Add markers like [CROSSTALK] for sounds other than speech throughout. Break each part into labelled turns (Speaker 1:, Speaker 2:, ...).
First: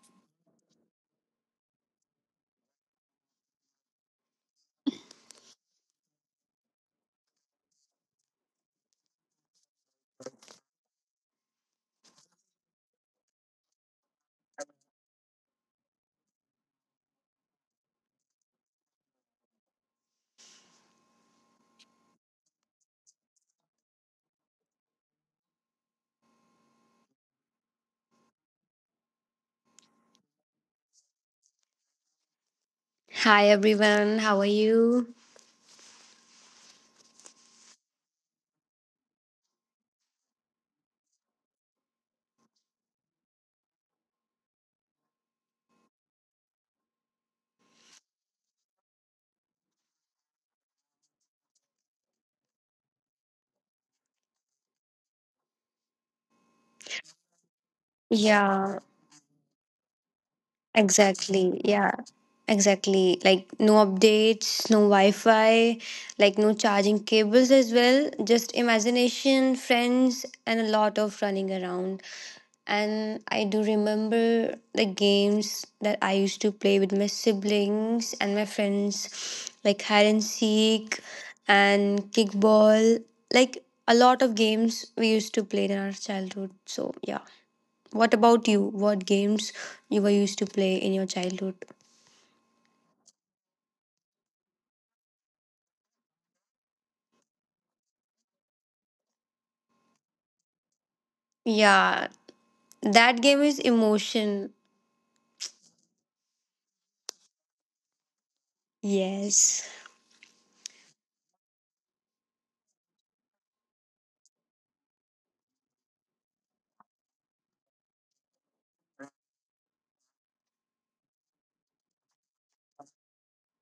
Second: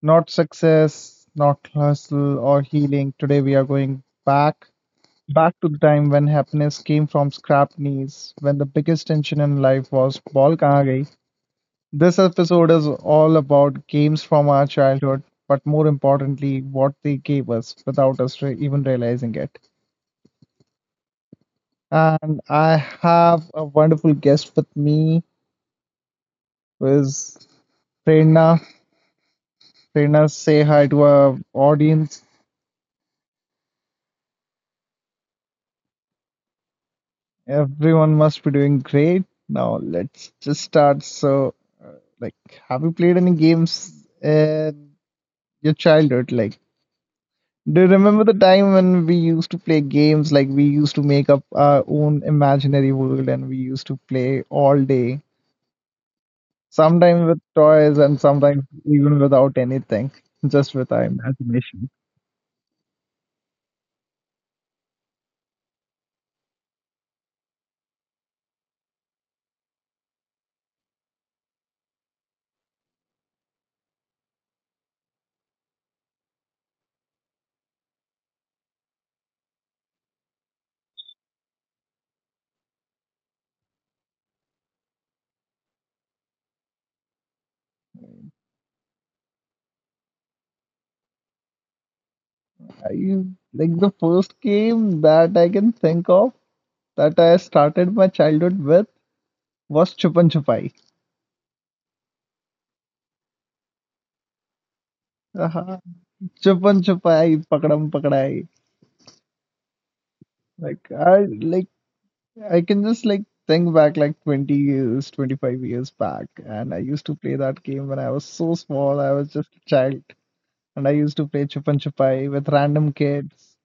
Speaker 1: not success, not hustle, or healing. Today we are going back to the time when happiness came from scrapped knees, when the biggest tension in life was ball kahan gayi. This episode is all about games from our childhood, but more importantly, what they gave us without us even realizing it. And I have a wonderful guest with me, who is Prerna. Srinath, say hi to our audience.
Speaker 2: Hi everyone, how are you?
Speaker 1: Everyone must be doing great. Now let's just start. So, like, have you played any games in your childhood? Like, do you remember the time when we used to play games? Like, we used to make up our own imaginary world and we used to play all day, sometimes with toys and sometimes
Speaker 2: Yeah,
Speaker 1: even without anything, just with our
Speaker 2: exactly.
Speaker 1: imagination.
Speaker 2: Yeah, exactly. Like no updates, no Wi Fi, like no charging cables as well. Just imagination, friends, and a lot of running around. And I do remember the games that I used to play with my siblings and my friends, like hide and seek and kickball. Like a lot of games we used to play in our childhood. So, yeah. What about you? What games you were used to play in your childhood?
Speaker 1: Are you like the first game that I can think of that I started my childhood with was Chupan Chupai.
Speaker 2: Yeah, that game is emotion.
Speaker 1: Uh-huh. Chupan Chupai, Pakadam Pakadai.
Speaker 2: Yes.
Speaker 1: Like I like I can just think back like 20 years, 25 years back, and I used to play that game when I was so small. I was just a child, and I used to play Chupan Chupai with random kids.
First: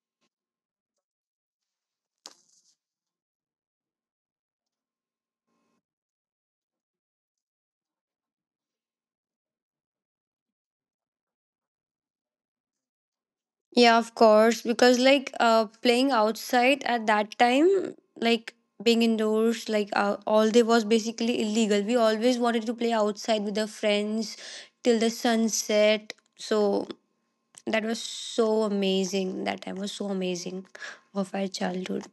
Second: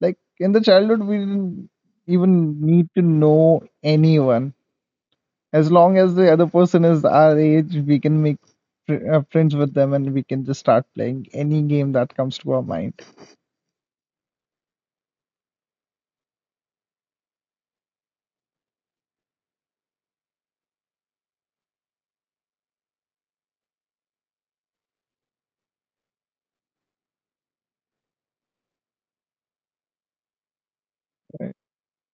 Speaker 1: Like in the childhood, we didn't even need to know anyone. As long as the other person is our age, we can make friends with them and we can just start playing any game that comes to our mind.
Speaker 2: Yeah, of course, because like playing outside at that time, like being indoors, all day was basically illegal. We always wanted to play outside with our friends till the sunset. So that was so amazing. That time was so amazing of our childhood.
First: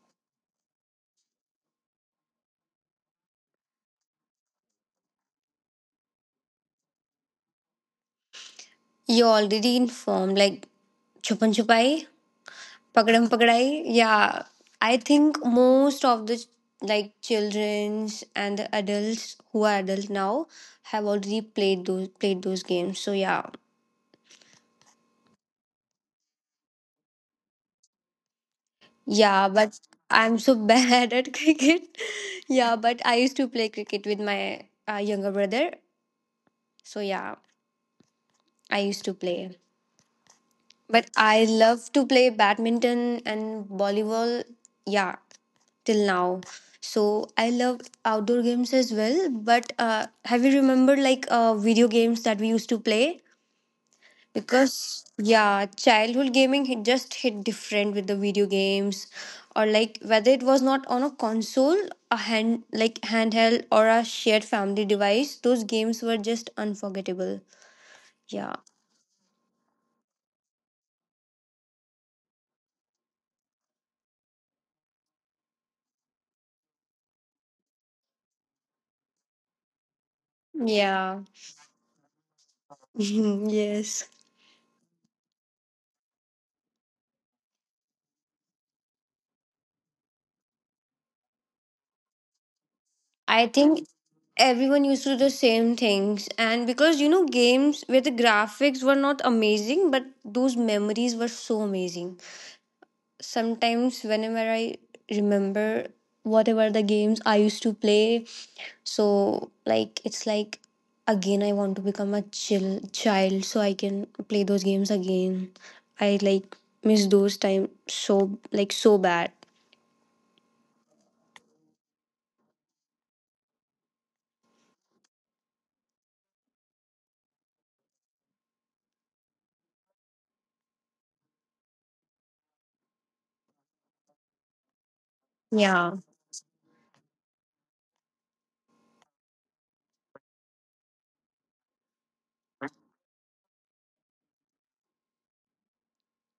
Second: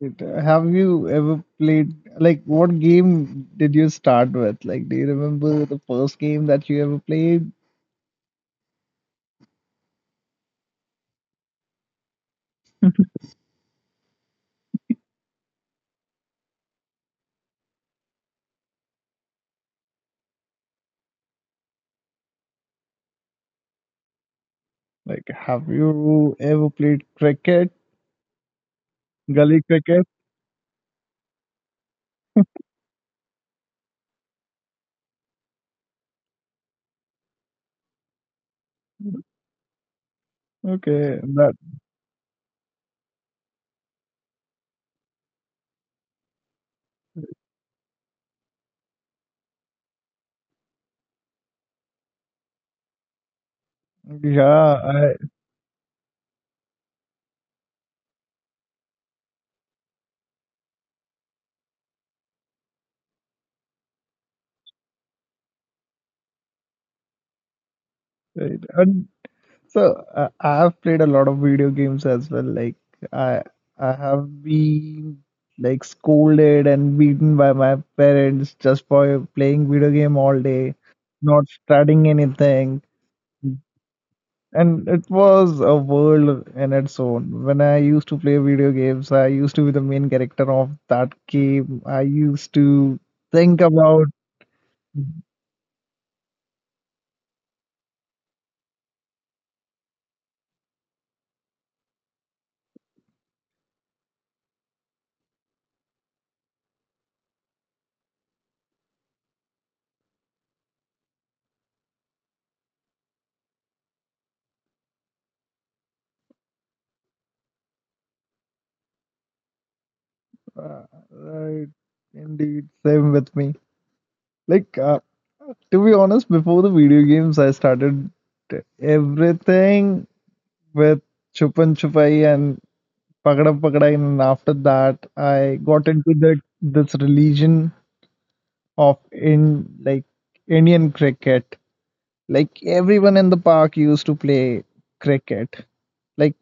Speaker 1: Right. Have you ever played, like, what game did you start with? Like, do you remember the first game that you ever played?
Speaker 2: You already informed, like Chupan Chupai. Pakadam Pakadai, yeah. I think most of the ch- Like childrens and the adults who are adults now have already played those games. So yeah.
Speaker 1: Like, have you ever played cricket?
Speaker 2: Yeah,
Speaker 1: Gully
Speaker 2: but
Speaker 1: cricket?
Speaker 2: I'm so bad at [LAUGHS] cricket. Yeah, but I used to play cricket with my younger brother. So yeah, I used to play. But
Speaker 1: Okay,
Speaker 2: I
Speaker 1: that,
Speaker 2: love to play badminton and volleyball. Yeah, till now. So I love outdoor games as well. But have you remembered like video games that we used to play?
Speaker 1: yeah,
Speaker 2: Because
Speaker 1: I,
Speaker 2: yeah, just hit different with the video games, or like whether it was not on a console, a hand like handheld or a shared family device. Those games were just unforgettable. Yeah.
Speaker 1: right. And So I have played a lot of video games as well. Like I I have been like scolded and beaten by my parents just for playing video game all day,
Speaker 2: Yeah.
Speaker 1: not studying anything.
Speaker 2: [LAUGHS] yes.
Speaker 1: And it was a world in its own. When I used to play video games, I used to be the main character of that game. I used to
Speaker 2: I
Speaker 1: think
Speaker 2: think
Speaker 1: about
Speaker 2: everyone used to do the same things, and because you know, games where the graphics were not amazing, but those memories were so amazing. Sometimes, whenever I remember whatever the games I used to play, so like it's like again, I want to become a chill child so I can play those games again. I like miss those time so like so bad.
Speaker 1: uh, right, indeed, same with me. Like uh, to be honest, before the video games, I started everything with Chupan Chupai and Pagada Pagada, and after that, I got
Speaker 2: Yeah.
Speaker 1: into the this religion of in like Indian cricket. Like everyone in the park used to play cricket. Like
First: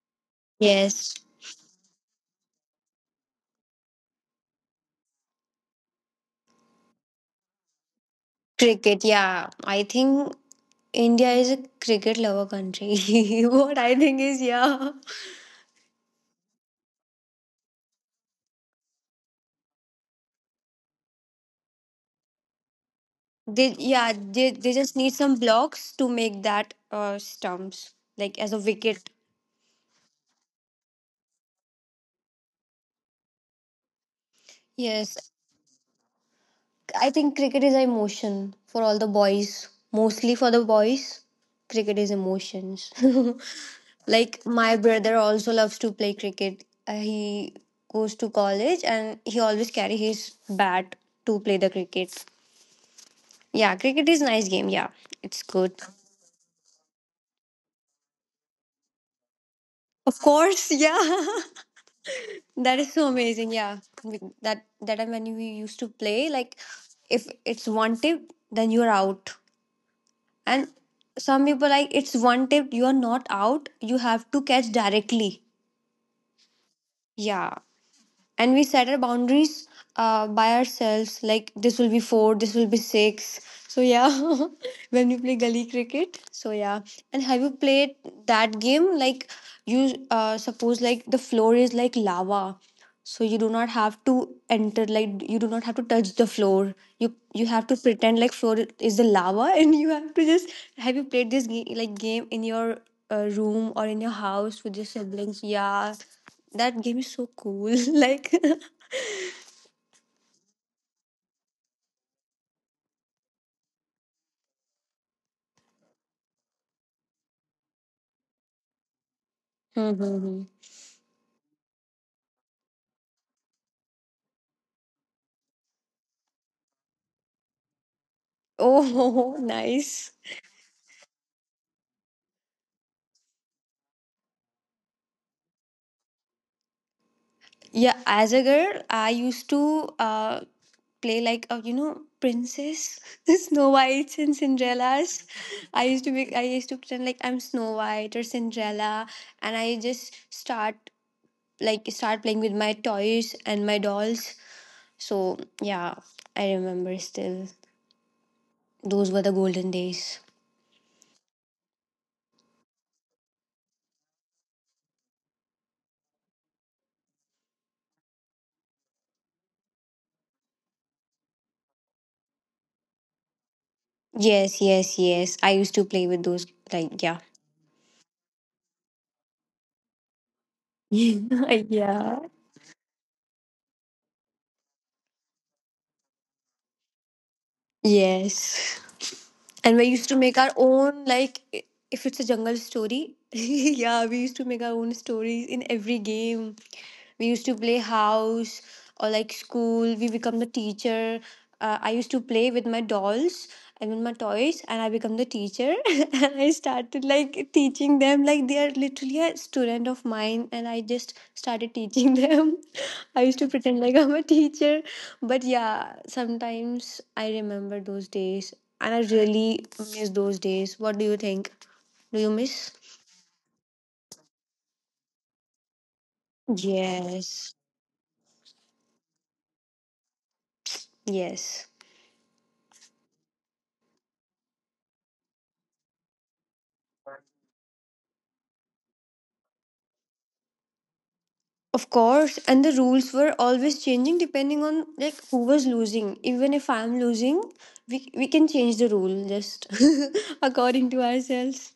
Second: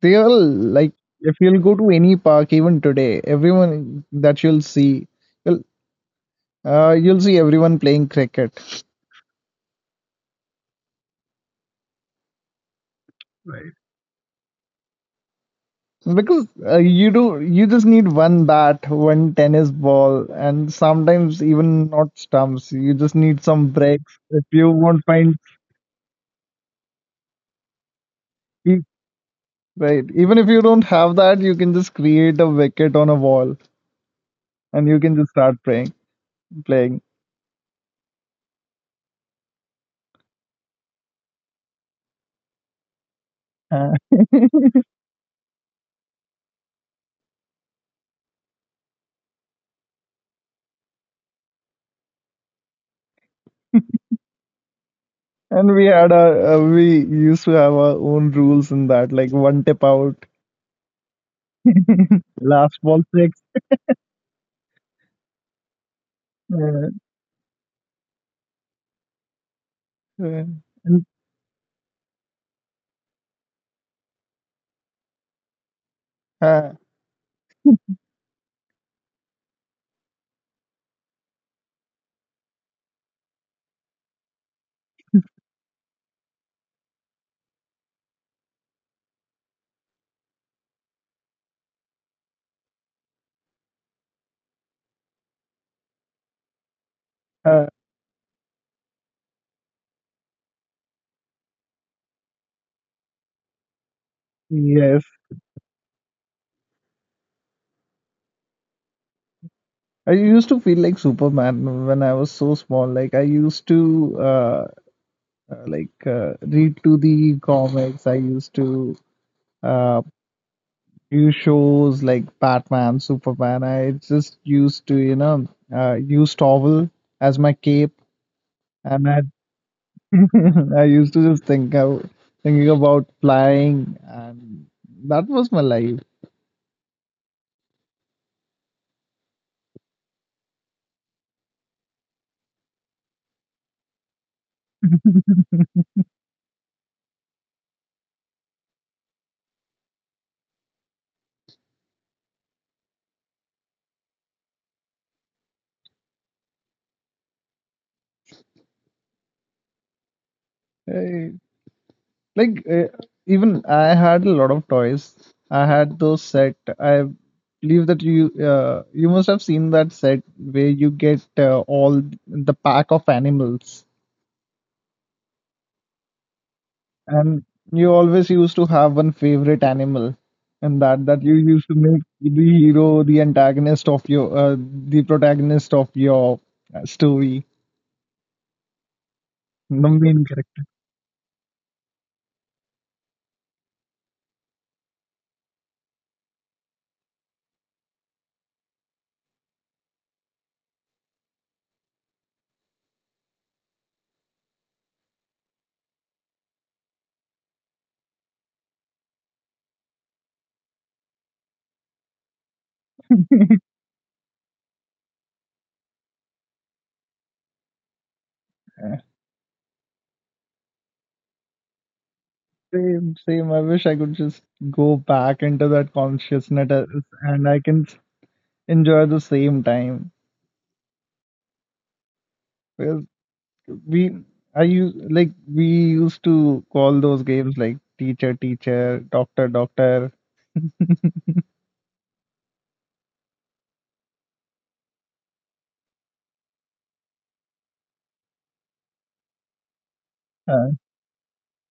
Speaker 1: they all like
Speaker 2: Yes.
Speaker 1: if you'll go to any park even today, everyone that you'll see, you'll, you'll see everyone playing cricket.
Speaker 2: Cricket, yeah. I think India is a cricket lover country. [LAUGHS] what I think is, yeah,
Speaker 1: Because you just need one bat, one tennis ball, and sometimes even not stumps. You just need some
Speaker 2: they yeah
Speaker 1: breaks. If
Speaker 2: they
Speaker 1: you
Speaker 2: they just
Speaker 1: won't
Speaker 2: need some
Speaker 1: find
Speaker 2: blocks to make that stumps like as a
Speaker 1: feet,
Speaker 2: wicket.
Speaker 1: right? Even if you don't have that, you can just create a wicket on a wall, and you
Speaker 2: Yes,
Speaker 1: can just start playing.
Speaker 2: I
Speaker 1: [LAUGHS]
Speaker 2: think cricket is emotion for all the boys. Mostly for the boys, cricket is emotions.
Speaker 1: Uh,
Speaker 2: [LAUGHS] like my brother also loves to play cricket. He goes to college and he always carry his bat to play the cricket. Yeah, cricket is nice game. Yeah, it's
Speaker 1: and
Speaker 2: good.
Speaker 1: we had we used to have our own rules in that, like one tip
Speaker 2: Of
Speaker 1: out,
Speaker 2: course, yeah.
Speaker 1: [LAUGHS]
Speaker 2: [LAUGHS] that
Speaker 1: last
Speaker 2: is
Speaker 1: ball
Speaker 2: so
Speaker 1: six.
Speaker 2: amazing. Yeah. That time when we used to play, like
Speaker 1: Uh,
Speaker 2: if it's one tip, then you're out.
Speaker 1: uh,
Speaker 2: And
Speaker 1: and,
Speaker 2: some people like it's one tip, you are not out. You have to catch directly.
Speaker 1: uh,
Speaker 2: Yeah. And we set our boundaries by ourselves, like this will be four, this will be six, so yeah. [LAUGHS] when we play gully cricket, so yeah. And have you played that game like you suppose like the floor is like lava, so you do not have to enter, like you do not have to touch the floor, you have
Speaker 1: uh,
Speaker 2: to pretend like floor is the lava [LAUGHS] and you have to just, have you played this game like game in your room or in your house with your
Speaker 1: yes,
Speaker 2: siblings, yeah? That game is so cool. [LAUGHS] like,
Speaker 1: I used to feel like Superman when I was so small. Like I used to read to the comics. I used to uh,
Speaker 2: Mm-hmm.
Speaker 1: view shows like Batman, Superman. I just used to use towel as my cape, and I
Speaker 2: Oh, [LAUGHS] nice.
Speaker 1: [LAUGHS] I used to just think of thinking about flying, and that was my life.
Speaker 2: Yeah, as a girl, I used to play like a you know princess, [LAUGHS] Snow Whites and Cinderella's. I used to be. I used to pretend like I'm Snow White or Cinderella, and I just start playing with my toys and my dolls. So yeah, I remember still. Those were the golden days.
Speaker 1: Like uh, Even I had a lot of toys. I had those set. I believe that you must have seen that set where you get all the pack of animals,
Speaker 2: Yes, yes, yes. I used to play with those. Like yeah.
Speaker 1: and you always used to have one favorite animal, and
Speaker 2: [LAUGHS]
Speaker 1: that you used to make
Speaker 2: yeah.
Speaker 1: the hero, the antagonist of the protagonist of your story,
Speaker 2: Yes. And we
Speaker 1: the
Speaker 2: used to
Speaker 1: main
Speaker 2: make our
Speaker 1: character.
Speaker 2: own, if it's a jungle story, [LAUGHS] yeah, we used to make our own stories in every game. We used to play house or like school. We become the teacher. I used to play with my dolls and with my toys, and I become the teacher. [LAUGHS] and I started like teaching them. Like they are literally a student of mine, and I just started teaching them. [LAUGHS] I used to pretend like I'm a teacher, but yeah, sometimes I remember those days and I really miss those days. What do you think? Do you miss?
Speaker 1: Same, same. I wish I could just go back into that consciousness and
Speaker 2: Yes.
Speaker 1: I can enjoy the same time.
Speaker 2: Yes.
Speaker 1: Well, we we used to call those games like teacher, teacher, doctor, doctor. [LAUGHS]
Speaker 2: Of course. And the rules were always changing depending on like who was losing. Even if I'm losing, we can change the rule just [LAUGHS]
Speaker 1: Uh,
Speaker 2: according to ourselves.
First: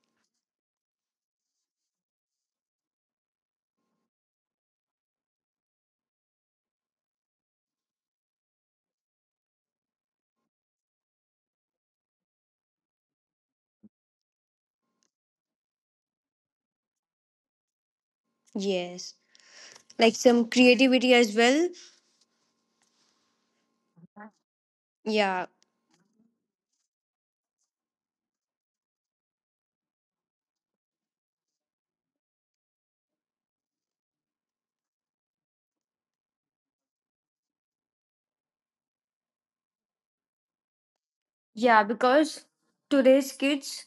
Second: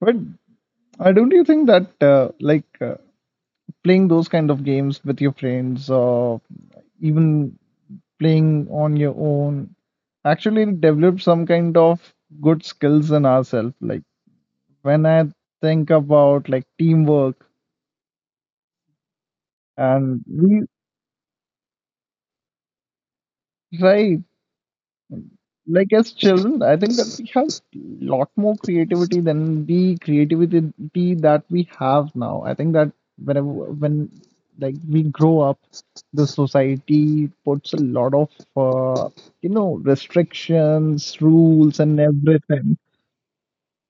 Speaker 1: but Don't you think that like playing those kind of games with your friends or even playing on your own actually develop some kind of good skills in ourselves? Like when I think about like teamwork
Speaker 2: Yes. Like
Speaker 1: and
Speaker 2: some
Speaker 1: we
Speaker 2: creativity as well.
Speaker 1: right
Speaker 2: Yeah.
Speaker 1: like as children, I think that we have lot more creativity than the creativity that we have now. I think that when like we grow up, the society puts a lot of uh, you know, restrictions, rules,
Speaker 2: Yeah,
Speaker 1: and
Speaker 2: because
Speaker 1: everything.
Speaker 2: today's kids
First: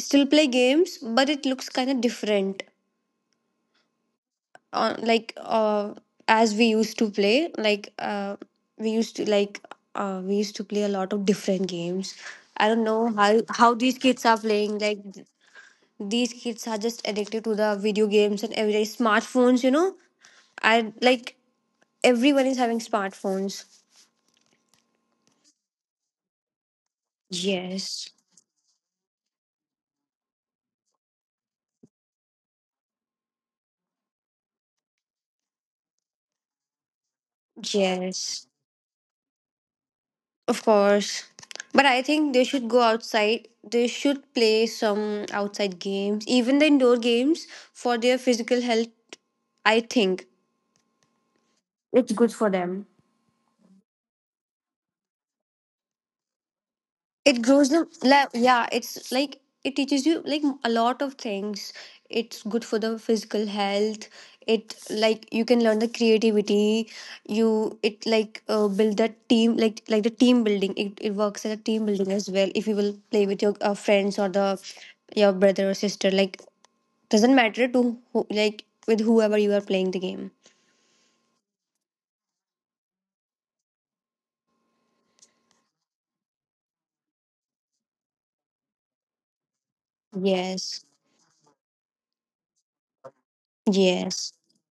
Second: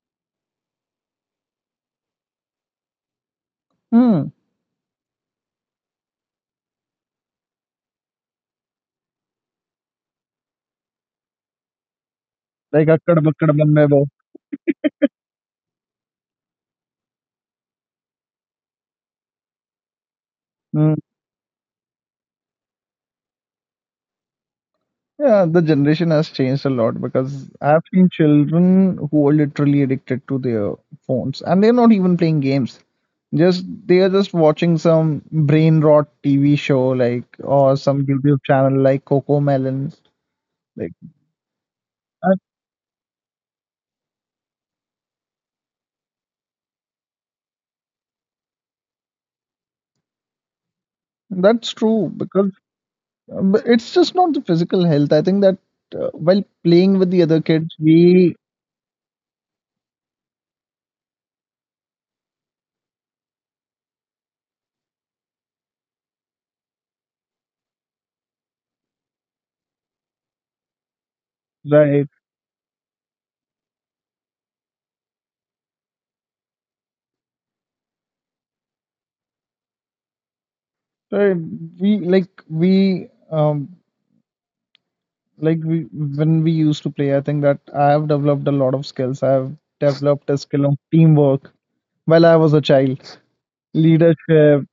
Speaker 2: still play games, but it looks kind of different.
Speaker 1: Hmm.
Speaker 2: uh, like uh, as we used to play we used to like we used to play a lot of different games. I don't
Speaker 1: Like
Speaker 2: know
Speaker 1: akkad bakkad
Speaker 2: how
Speaker 1: banne
Speaker 2: these
Speaker 1: do.
Speaker 2: kids are playing. Like these kids are just addicted to the video games and everyday smartphones, you know. I like everyone is having smartphones.
Speaker 1: Yeah, the generation has changed a lot because I've
Speaker 2: Yes,
Speaker 1: seen children who are literally addicted to their phones and they're not even playing games. Just they are just watching some brain rot TV show like or some YouTube
Speaker 2: yes.
Speaker 1: channel like Coco Melon.
Speaker 2: Of
Speaker 1: Like
Speaker 2: course. But I think
Speaker 1: that,
Speaker 2: they should go outside. They should play some outside games, even the indoor games for their physical health. I think
Speaker 1: that's
Speaker 2: it's
Speaker 1: true
Speaker 2: good for
Speaker 1: because
Speaker 2: them.
Speaker 1: but it's just not the physical health. I think that while playing with the other
Speaker 2: It grows
Speaker 1: kids,
Speaker 2: up, like
Speaker 1: we
Speaker 2: yeah, it's like it teaches you like a lot of things. It's good for the physical health. It like you can learn the creativity. You it like build that team, the team building. It works as a team
Speaker 1: right,
Speaker 2: building as well if you will play with your friends or the your brother or sister, like doesn't matter to who, like with whoever you are playing the game.
Speaker 1: right. we like we um when we used to play, I think that I have developed a lot of skills. I have developed a skill of
Speaker 2: Yes.
Speaker 1: teamwork while I was a child,
Speaker 2: Yes.
Speaker 1: leadership,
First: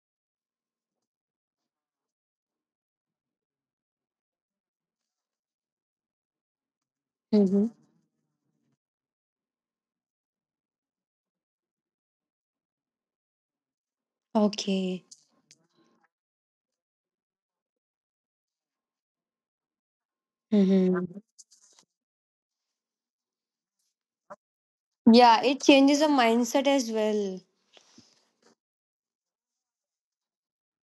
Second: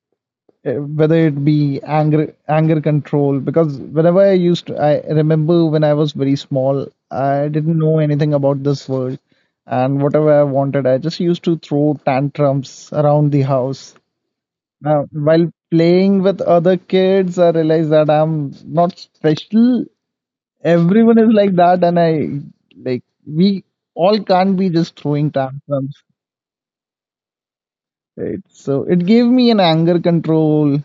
Speaker 1: whether it be anger, anger control. Because whenever I used to, I remember when I was very small, I
Speaker 2: Mm-hmm.
Speaker 1: didn't know anything about this world, and whatever I wanted, I just used to throw tantrums around the house.
Speaker 2: Okay.
Speaker 1: Now, while playing with other kids, I realized that I'm not special. Everyone
Speaker 2: Mm-hmm.
Speaker 1: is like that, and I like we all can't be just throwing
Speaker 2: Yeah, it changes
Speaker 1: tantrums,
Speaker 2: the mindset as well.
Speaker 1: right? So it gave me an anger control.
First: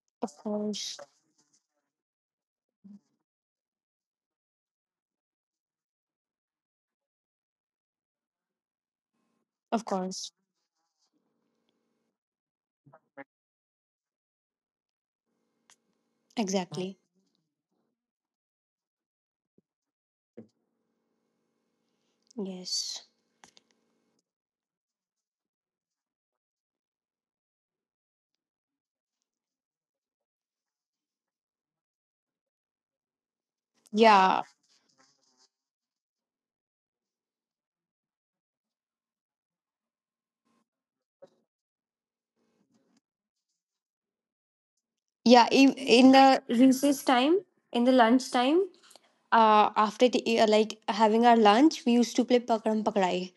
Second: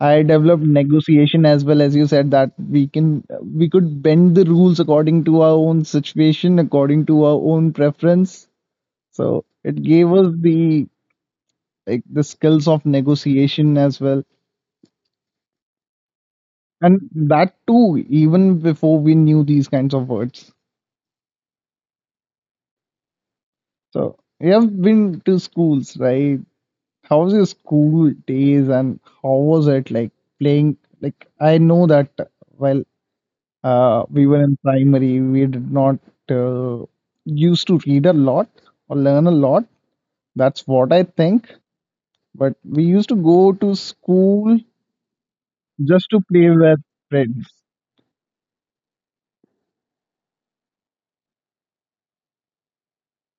Speaker 1: I
Speaker 2: Of
Speaker 1: developed
Speaker 2: course.
Speaker 1: negotiation as well as you said that we could bend the rules according to our own situation, according to our own preference. So it
Speaker 2: Of
Speaker 1: gave
Speaker 2: course.
Speaker 1: us the like the skills of negotiation as well.
Speaker 2: Exactly.
Speaker 1: And that too, even before we knew these kinds of words.
Speaker 2: Yes.
Speaker 1: So we have been to schools, right? How was your school days and how was it like playing? Like I know that while we were
Speaker 2: Yeah.
Speaker 1: in primary, we did not uh, used to read a lot or learn a lot. That's what I think. But we used to go to school
Speaker 2: Yeah. In,
Speaker 1: just
Speaker 2: in
Speaker 1: to
Speaker 2: the
Speaker 1: play with
Speaker 2: recess time,
Speaker 1: friends.
Speaker 2: in the lunch time, like having our lunch, we used to play Pakram Pakrai.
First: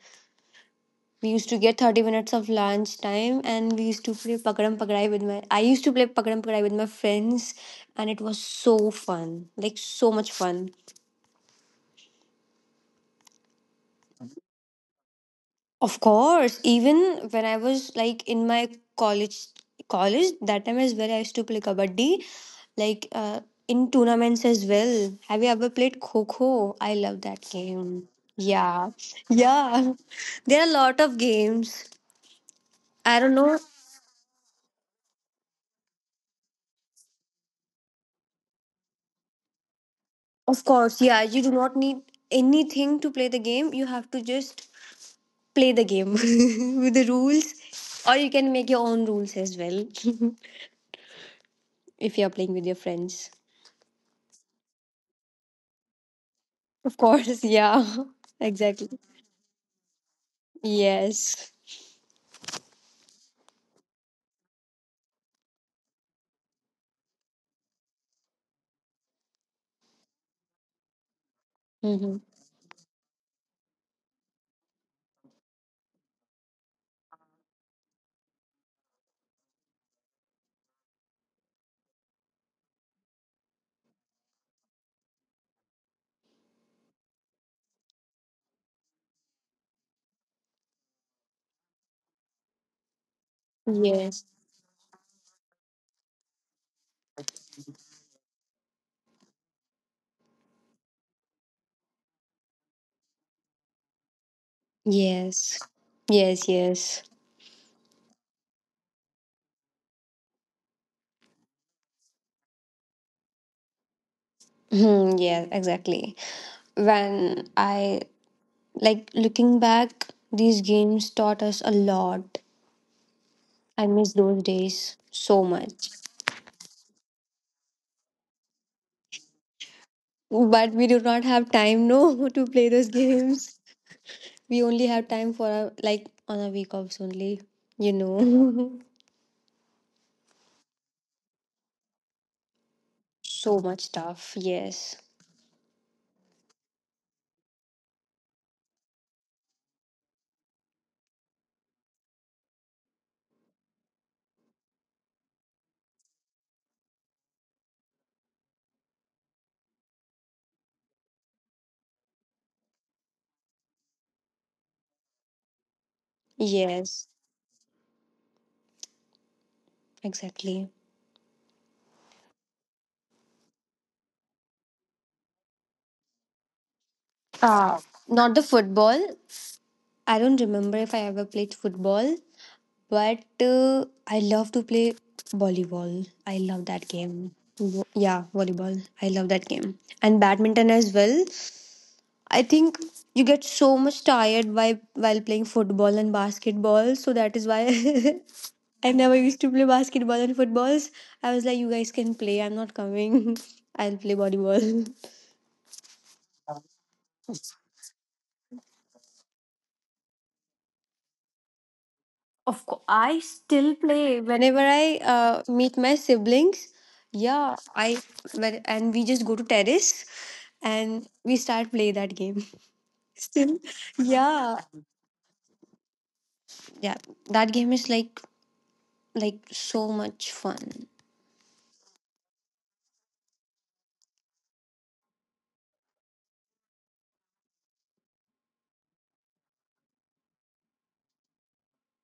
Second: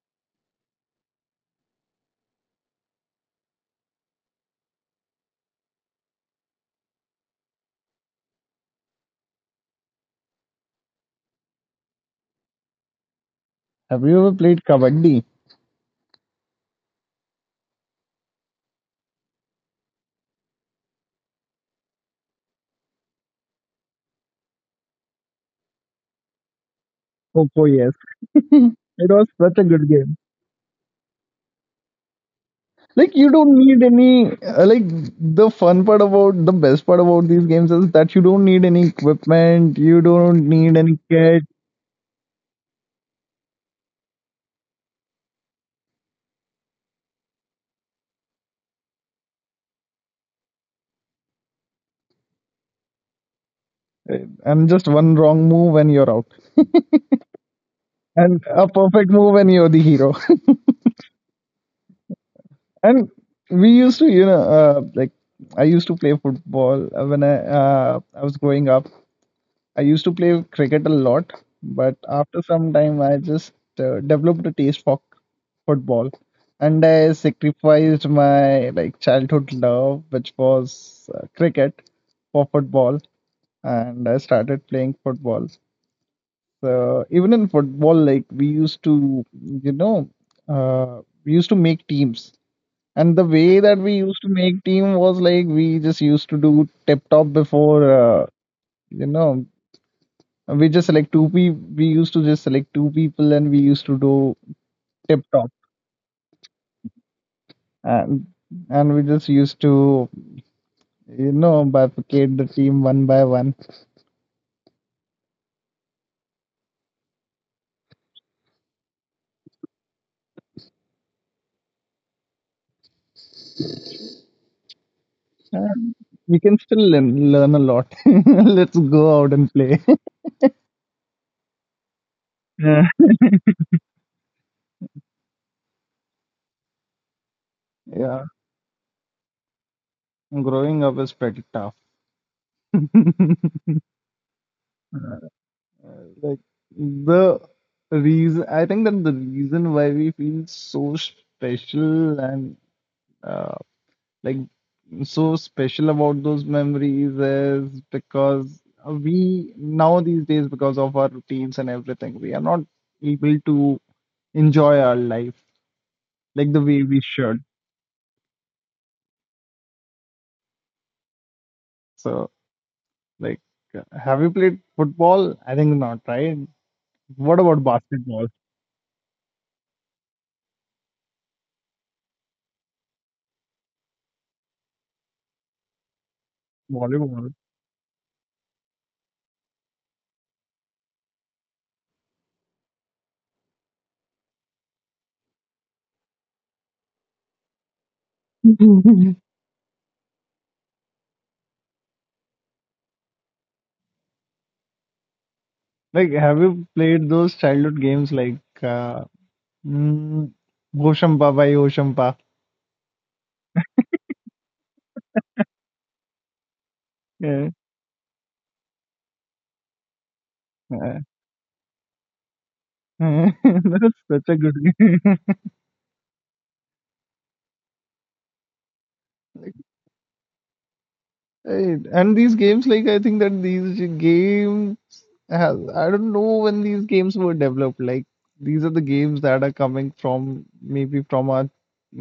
Speaker 2: We used to get 30 minutes of lunch time and we used to play Pakram Pakrai with my. I used to play Pakram Pakrai with my friends and it was so fun. Like, so much fun.
Speaker 1: Have you ever played kabaddi?
Speaker 2: Of course, even when I was like in my college, college that time as well, I used to play kabaddi, like in tournaments as well. Have you ever played kho kho? I love that
Speaker 1: Oh, yes.
Speaker 2: game.
Speaker 1: [LAUGHS]
Speaker 2: Yeah,
Speaker 1: It was such a good
Speaker 2: yeah.
Speaker 1: game.
Speaker 2: [LAUGHS] There are a lot of games.
Speaker 1: Like
Speaker 2: I
Speaker 1: you
Speaker 2: don't
Speaker 1: don't
Speaker 2: know.
Speaker 1: need any the best part about these games is that you don't need any equipment, you don't
Speaker 2: Of
Speaker 1: need any
Speaker 2: course, yeah. You
Speaker 1: kit,
Speaker 2: do not need anything to play the game. You have to just play the game [LAUGHS] with the rules, or you can make your own rules as well [LAUGHS] if you are playing with your friends.
Speaker 1: uh, and just one wrong move and you're out,
Speaker 2: Of course, yeah. [LAUGHS]
Speaker 1: and a
Speaker 2: Exactly.
Speaker 1: perfect move and you're the hero. [LAUGHS]
Speaker 2: Yes.
Speaker 1: And we used to, you know, I used to play football when I was growing up, I used to play cricket a lot, but
Speaker 2: Mm-hmm.
Speaker 1: after some time, I just developed a taste for football, and I sacrificed my like childhood love, which was cricket, for football, and I started playing football. So even in football, like we used to, you know, we used to make teams, and the way that we used
Speaker 2: Yes.
Speaker 1: to make team was like we just used to do tip top before, you know, we just select two pe. We used to just select two people and we used to do tip top
Speaker 2: Yes. Yes, yes.
Speaker 1: and we just used to, you know, bifurcate the team one by one.
Speaker 2: Hmm, yeah, exactly. When I like looking back, these games taught us a lot. I miss those days so
Speaker 1: Uh,
Speaker 2: much.
Speaker 1: we can still learn a lot. [LAUGHS] Let's go out and play.
Speaker 2: But we do not have time, no, [LAUGHS] to
Speaker 1: [LAUGHS]
Speaker 2: play
Speaker 1: Yeah,
Speaker 2: those games. We only have time for our, like on our week offs only, you
Speaker 1: yeah,
Speaker 2: know.
Speaker 1: growing up is pretty tough. [LAUGHS]
Speaker 2: [LAUGHS] so much stuff. Yes.
Speaker 1: like the reason I think that The reason why we feel so special and uh, like so special about those memories is because we now these days because of our routines and everything we are not able to enjoy our life like the way we
Speaker 2: Yes.
Speaker 1: should.
Speaker 2: Exactly.
Speaker 1: So like have you played football? I think not, right? What about
Speaker 2: Uh,
Speaker 1: basketball?
Speaker 2: not the football. I don't remember if I ever played football, but I love to play volleyball. I love that game.
Speaker 1: Volleyball.
Speaker 2: Yeah, volleyball. I love that game. And badminton as well. I think you get so much tired by while playing football and basketball, so that is why [LAUGHS] I never
Speaker 1: [LAUGHS]
Speaker 2: used to play basketball and footballs. I was like, you guys can play. I'm not coming. [LAUGHS] I'll play volleyball.
Speaker 1: Like have you played those childhood games like mm, Hoshampa by Hoshampa?
Speaker 2: Of course, I still play whenever I meet my siblings.
Speaker 1: Yeah.
Speaker 2: Yeah, I when, and we just go to terrace
Speaker 1: Uh,
Speaker 2: and we start play that game. [LAUGHS]
Speaker 1: [LAUGHS]
Speaker 2: Still,
Speaker 1: that's such a
Speaker 2: yeah,
Speaker 1: good game.
Speaker 2: yeah, that game is
Speaker 1: [LAUGHS]
Speaker 2: so much fun.
Speaker 1: Right. And these games, like I think that these games has I don't know when these games were developed. Like these are the games that are coming from maybe from our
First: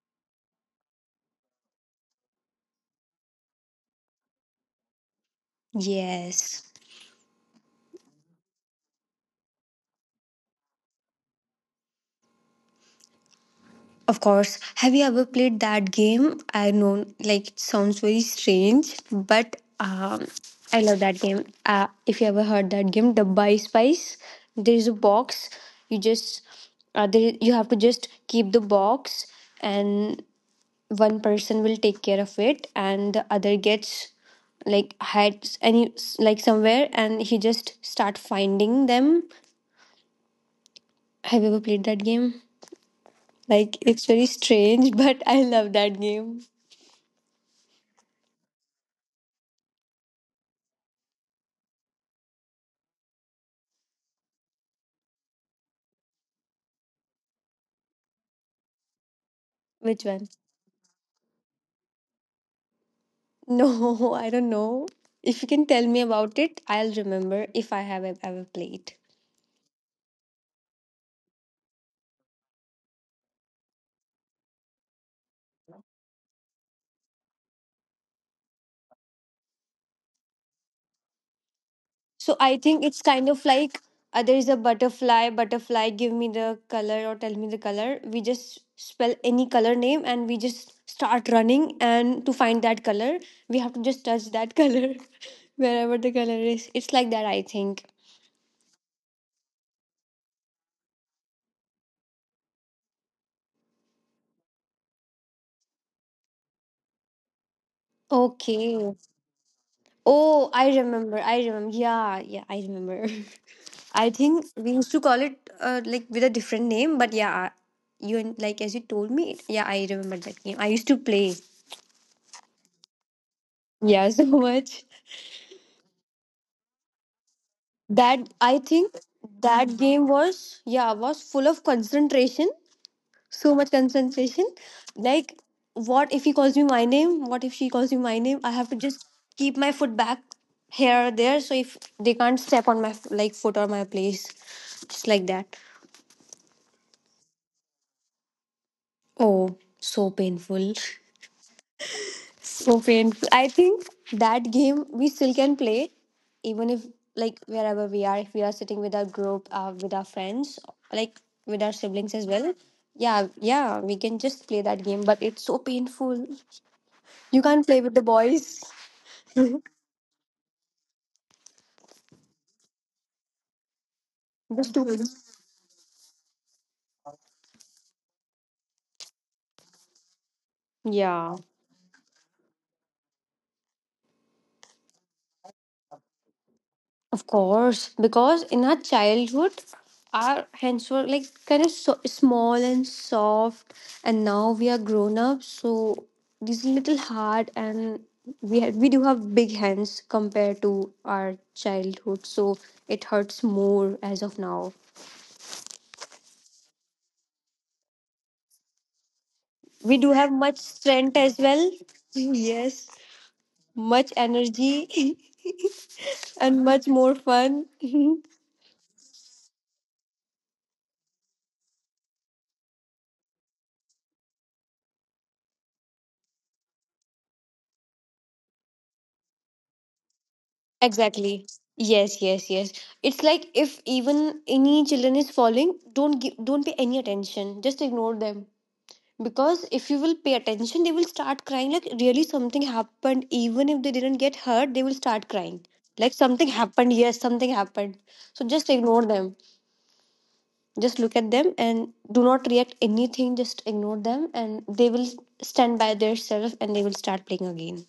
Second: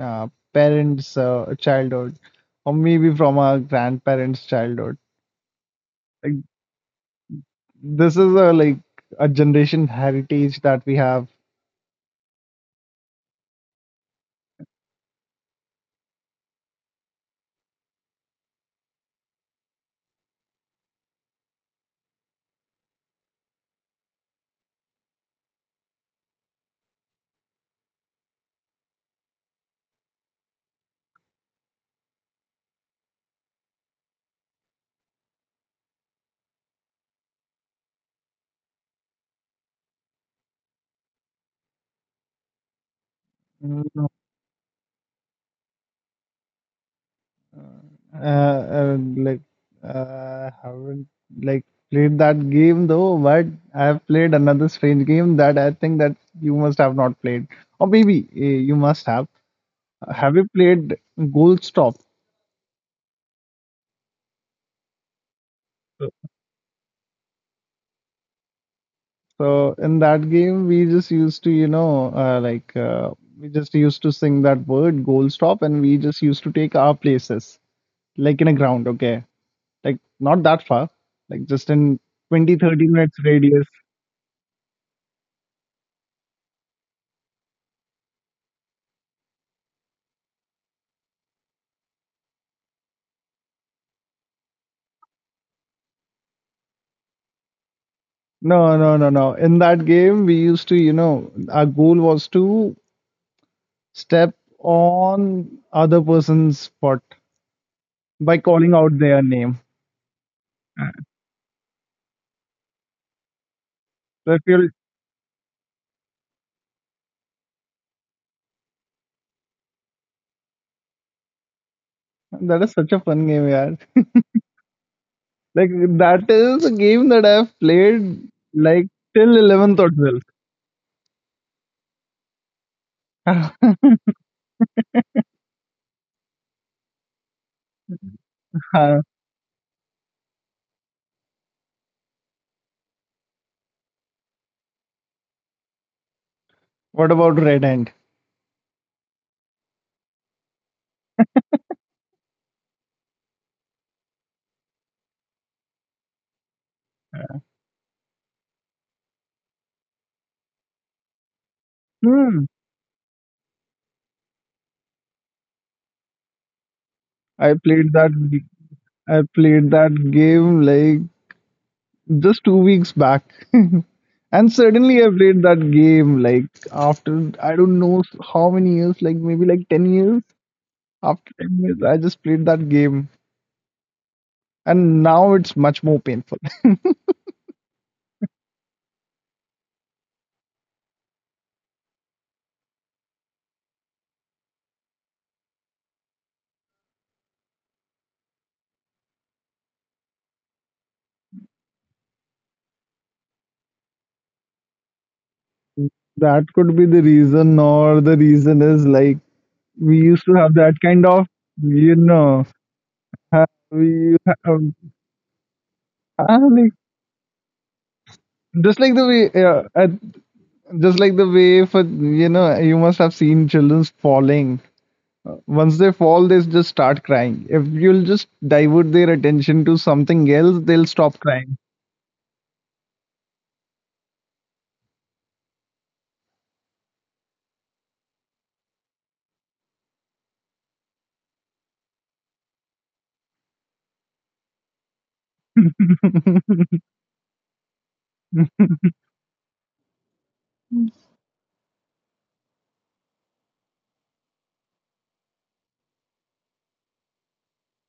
Speaker 1: uh, parents' childhood, or maybe from our grandparents' childhood. Like
Speaker 2: Yes.
Speaker 1: this is a like a generation heritage that we have.
Speaker 2: Of course. Have you ever played that game? I know, like, it sounds very strange, but I love that game. If you ever heard that game, Dabba Spice, there is a box. You just, there, you have to just keep the box, and one person will take care of it, and the other gets like hides any like somewhere, and he just start finding them. Have you ever played that game? Like, it's very strange, [LAUGHS] but I love that game.
Speaker 1: Uh, and like Haven't like played that game though, but I have played another strange game that I think that you must have not played, or maybe you must have.
Speaker 2: Which one?
Speaker 1: Have you played Gold Stop?
Speaker 2: No, [LAUGHS] I don't know. If you can tell me
Speaker 1: Uh,
Speaker 2: about it, I'll remember if I have ever played.
Speaker 1: So in that game, we just used to, you know, we just used to sing that word goal stop, and we just used to take our places, like in a ground, okay, like not that far, like just in
Speaker 2: So
Speaker 1: 20,
Speaker 2: I think
Speaker 1: 30
Speaker 2: it's
Speaker 1: minutes
Speaker 2: kind of
Speaker 1: radius.
Speaker 2: like there is a butterfly, butterfly, give me the color or tell me the color. We just spell any color name and we just start running and to find that color, we have to just touch that color [LAUGHS] wherever the color is. It's like that, I think.
Speaker 1: No, no, no, no. In that game, we used to, you know, our goal was to step on other person's spot by calling
Speaker 2: Okay.
Speaker 1: out their name.
Speaker 2: Oh, I remember. I remember. Yeah, yeah, I remember. [LAUGHS] I
Speaker 1: So I
Speaker 2: think
Speaker 1: feel
Speaker 2: we used to call it like with a different name, but yeah, like as you told me, yeah, I remember that game. I used to play.
Speaker 1: that is such a fun game, yeah.
Speaker 2: Yeah, [LAUGHS] so much.
Speaker 1: Like that is a game that I've played
Speaker 2: That I
Speaker 1: like
Speaker 2: think
Speaker 1: till
Speaker 2: that
Speaker 1: 11th or
Speaker 2: game was, yeah, was full of concentration,
Speaker 1: 12th.
Speaker 2: so much concentration. Like, what if he calls me my name? What if she calls me my name? I have to just keep my foot back here or there, so if they can't step on my like foot or my place, just like that.
Speaker 1: [LAUGHS] What about Red Hand?
Speaker 2: Oh, so painful, so painful. I think that game we still can play, even if like wherever we are, if we are sitting with our group, with our friends, like with our siblings as
Speaker 1: Hmm.
Speaker 2: well. Yeah, yeah, we can just play that game, but it's so painful. You
Speaker 1: I
Speaker 2: can't play
Speaker 1: played
Speaker 2: with the
Speaker 1: that.
Speaker 2: boys.
Speaker 1: I
Speaker 2: [LAUGHS] The
Speaker 1: played that game like just 2 weeks back. [LAUGHS] And suddenly I
Speaker 2: students.
Speaker 1: played that game like after I don't know how many years, like maybe like 10 years. After
Speaker 2: Yeah,
Speaker 1: 10 years, I just played that game. And now it's much more painful. [LAUGHS]
Speaker 2: of course. Because in our childhood, our hands were like kind of small and soft, and now we are grown up, so these little hard, and we do have big hands compared to our childhood, so it hurts more as of now.
Speaker 1: That could be the reason, or the reason is like
Speaker 2: We
Speaker 1: we
Speaker 2: do
Speaker 1: used
Speaker 2: have
Speaker 1: to have
Speaker 2: much
Speaker 1: that kind
Speaker 2: strength
Speaker 1: of,
Speaker 2: as well.
Speaker 1: you
Speaker 2: [LAUGHS]
Speaker 1: know,
Speaker 2: Yes,
Speaker 1: ha-
Speaker 2: much
Speaker 1: we have,
Speaker 2: energy, [LAUGHS] and
Speaker 1: like,
Speaker 2: much more fun. [LAUGHS]
Speaker 1: just like the way, uh, at, just like the way for, you know, you must have seen children falling. Once they fall, they just start crying. If you'll just divert their attention to something else, they'll stop
Speaker 2: Exactly.
Speaker 1: crying.
Speaker 2: Yes, yes, yes. It's like if even any children is falling, don't give, don't pay any attention. Just ignore them. Because if you will pay attention, they will start crying like really something happened. Even if they didn't get hurt, they will start crying. Like something
Speaker 1: [LAUGHS]
Speaker 2: happened. Yes, something happened. So just ignore them. Just look at them and do not react anything. Just ignore them and they will stand by themselves and they will start playing again.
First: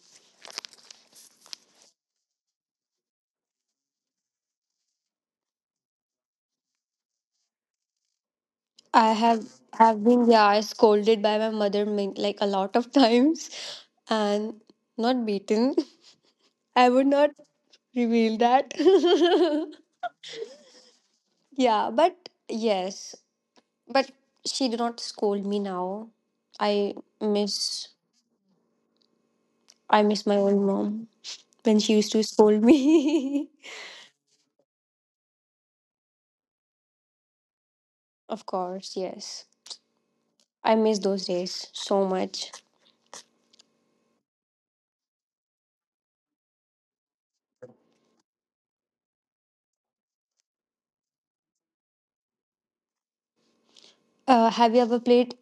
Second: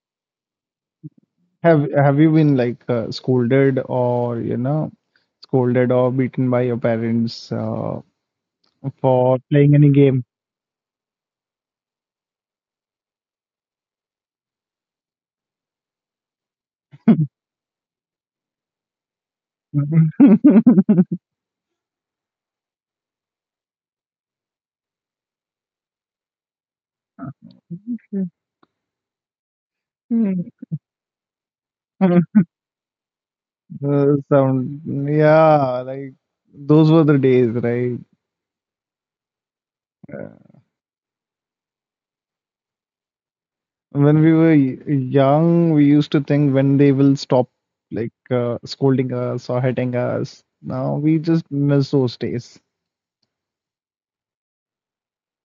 Speaker 1: Have you been like scolded or scolded or beaten by your parents
Speaker 2: I
Speaker 1: for
Speaker 2: have
Speaker 1: playing any
Speaker 2: have
Speaker 1: game?
Speaker 2: been, yeah, scolded by my mother, like a lot of [LAUGHS] times, and not beaten. [LAUGHS] I would not reveal that.
Speaker 1: [LAUGHS]
Speaker 2: [LAUGHS] Yeah, but yes, but she did not scold me now. I miss I miss my own mom when she used to scold me.
Speaker 1: Some Yeah, like those were the days, right?
Speaker 2: [LAUGHS] Of course, yes, I miss those days so much.
Speaker 1: When we were young, we used to think when they will stop like scolding us or hitting us. Now we just miss those days.
Speaker 2: Have you ever played?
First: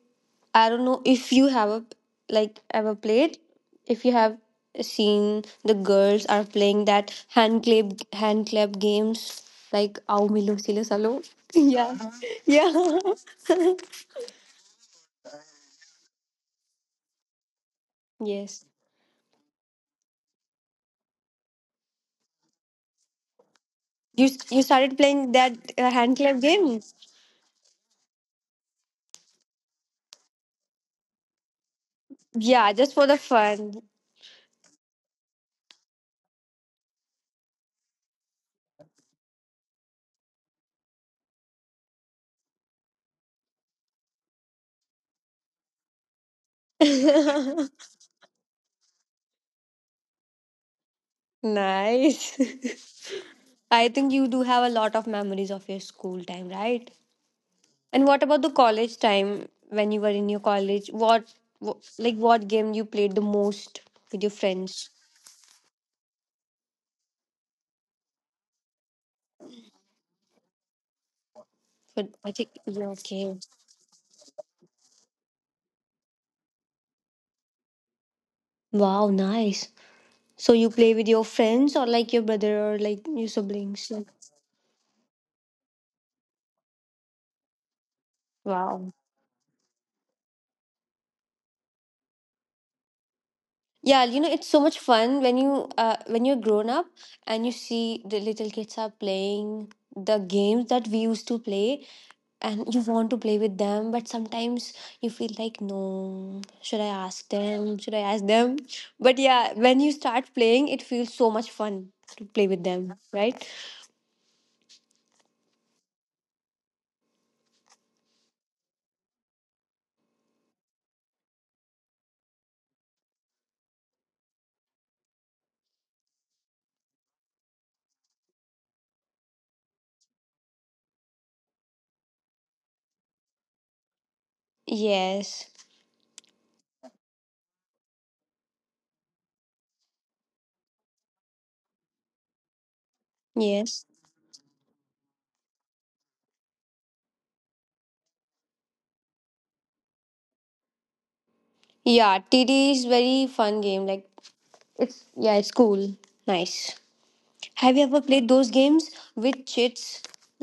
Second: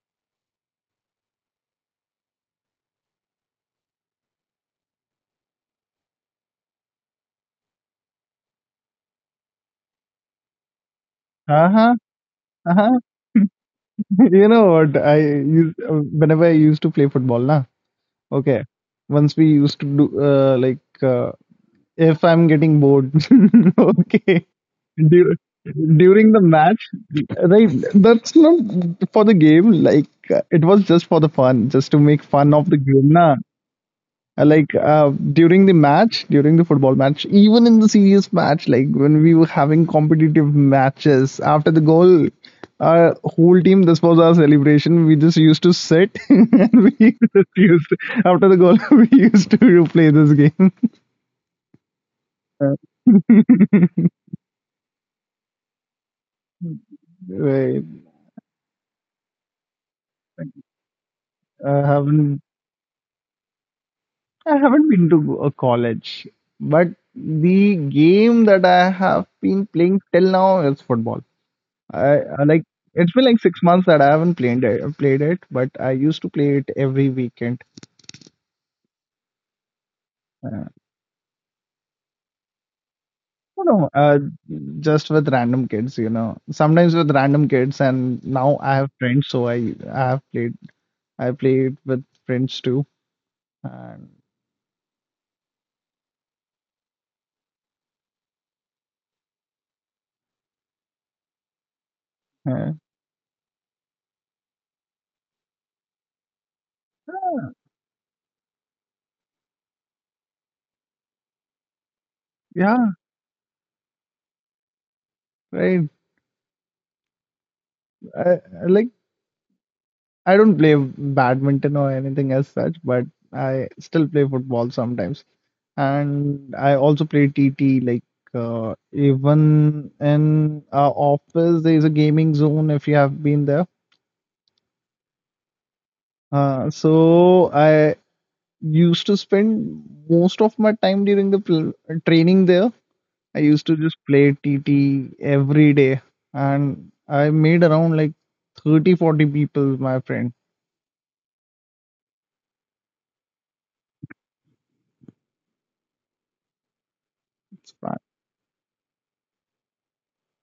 Speaker 2: I don't know if you have a, like ever played. If you have seen the girls are playing that hand clap games like Ao Milo Silo Salo. [LAUGHS] Yeah,
Speaker 1: Uh-huh,
Speaker 2: yeah.
Speaker 1: uh-huh.
Speaker 2: [LAUGHS]
Speaker 1: [LAUGHS] You know what? I used Whenever I used to play football, na. Okay.
Speaker 2: Yes,
Speaker 1: Once we used to do like if I'm getting bored, [LAUGHS]
Speaker 2: you
Speaker 1: okay.
Speaker 2: you started playing
Speaker 1: Dur
Speaker 2: that hand
Speaker 1: During
Speaker 2: clap
Speaker 1: the match,
Speaker 2: game.
Speaker 1: right? That's not for the game. Like it was just for the fun, just to make fun of
Speaker 2: Yeah,
Speaker 1: the
Speaker 2: just for
Speaker 1: game,
Speaker 2: the
Speaker 1: na.
Speaker 2: fun.
Speaker 1: Like during the football match, even in the serious match, like when we were having competitive matches, after the goal, our whole team, this was our celebration, we just used to sit [LAUGHS] and we just
Speaker 2: [LAUGHS]
Speaker 1: used after the goal [LAUGHS] we used to play this game.
Speaker 2: Nice.
Speaker 1: Uh,
Speaker 2: [LAUGHS]
Speaker 1: [LAUGHS]
Speaker 2: I think you do have a lot of memories of your school time, right?
Speaker 1: Wait,
Speaker 2: And what about the college time when you were in your college? What,
Speaker 1: I
Speaker 2: wh- like
Speaker 1: haven't
Speaker 2: what game you played the most with your
Speaker 1: I
Speaker 2: friends?
Speaker 1: haven't been to a college, but the game that I have been playing till now is football.
Speaker 2: But
Speaker 1: I,
Speaker 2: I
Speaker 1: I
Speaker 2: think
Speaker 1: like
Speaker 2: yeah,
Speaker 1: it's been
Speaker 2: okay.
Speaker 1: like 6 months that I haven't played it, but I used to play it every weekend.
Speaker 2: Wow, nice. So
Speaker 1: Uh,
Speaker 2: you play with your friends or like your brother or like your
Speaker 1: you
Speaker 2: siblings?
Speaker 1: know,
Speaker 2: Like,
Speaker 1: just with random kids, you know, sometimes with random kids, and now I have
Speaker 2: wow.
Speaker 1: friends, so I played with friends too,
Speaker 2: Yeah,
Speaker 1: and
Speaker 2: you know it's so much fun when you when you're grown up and you see the little kids are playing the games that we used to play and
Speaker 1: uh,
Speaker 2: you want to play with them, but sometimes you feel like no, should I ask them, should I ask them? But yeah, when you start playing, it feels so much fun to play with
Speaker 1: yeah,
Speaker 2: them, right?
Speaker 1: right. I, like, I don't play badminton or anything as such, but I still play football sometimes. And I also play TT. Like even in our office, there is a gaming zone if you have been there.
Speaker 2: Yes.
Speaker 1: So I used to spend most of my time during the training there. I used to
Speaker 2: Yes.
Speaker 1: just play TT every day, and I made around like 30, 40 people my friend.
Speaker 2: Yeah, TD is very fun game, like it's yeah it's cool. Nice.
Speaker 1: It's
Speaker 2: Have you
Speaker 1: fun.
Speaker 2: ever played those games with chits?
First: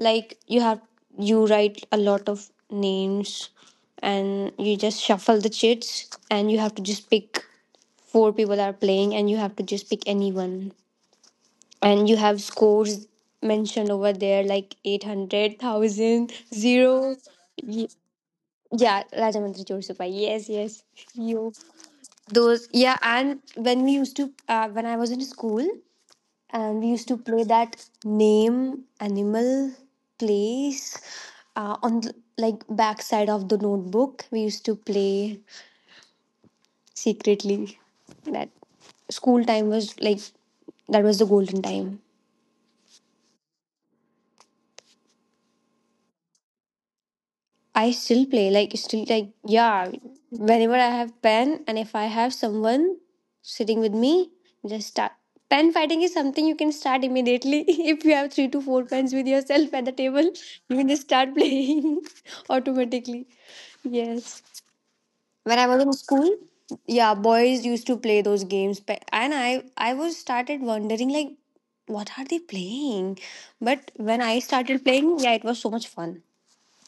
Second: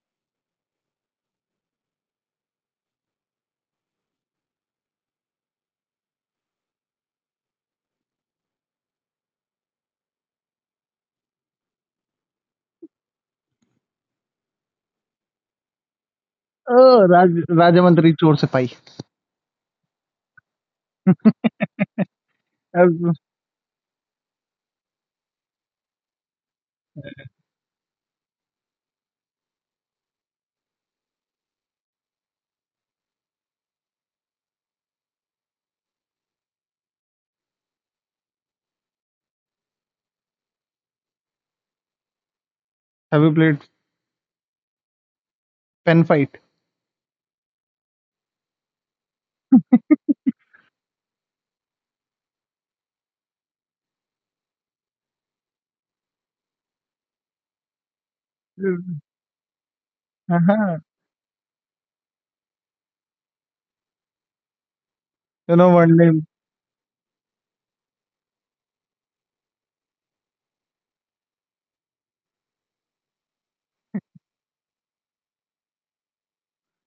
Speaker 2: Like you have, you write a lot of names and you just shuffle the chits and you have to just pick, four people are playing and you have to just pick anyone. And you have scores mentioned over there like 800, thousand,
Speaker 1: Oh,
Speaker 2: zero. 0.
Speaker 1: Rajamantri Chor Sipahi.
Speaker 2: Yeah, Rajamantri Chorsupai. Yes, yes. You those,
Speaker 1: Have,
Speaker 2: yeah, and when we used to when I was in school, and we used to play that name, animal, place, on the, like, backside of the notebook. We used to play secretly. That school time was like, that was the golden time.
Speaker 1: have you played pen fight?
Speaker 2: I still play like, still, like, yeah. Whenever I have pen and if I have someone sitting with me, just start. Pen fighting is something you can start immediately [LAUGHS] if you have three to four pens with yourself at the table. You
Speaker 1: Uh-huh.
Speaker 2: can just start playing [LAUGHS] automatically. Yes.
Speaker 1: You
Speaker 2: When I
Speaker 1: know,
Speaker 2: was in
Speaker 1: one day
Speaker 2: school, yeah, boys used to play those games, and I was started wondering like, what are they playing? But when I started playing, yeah, it was so much fun.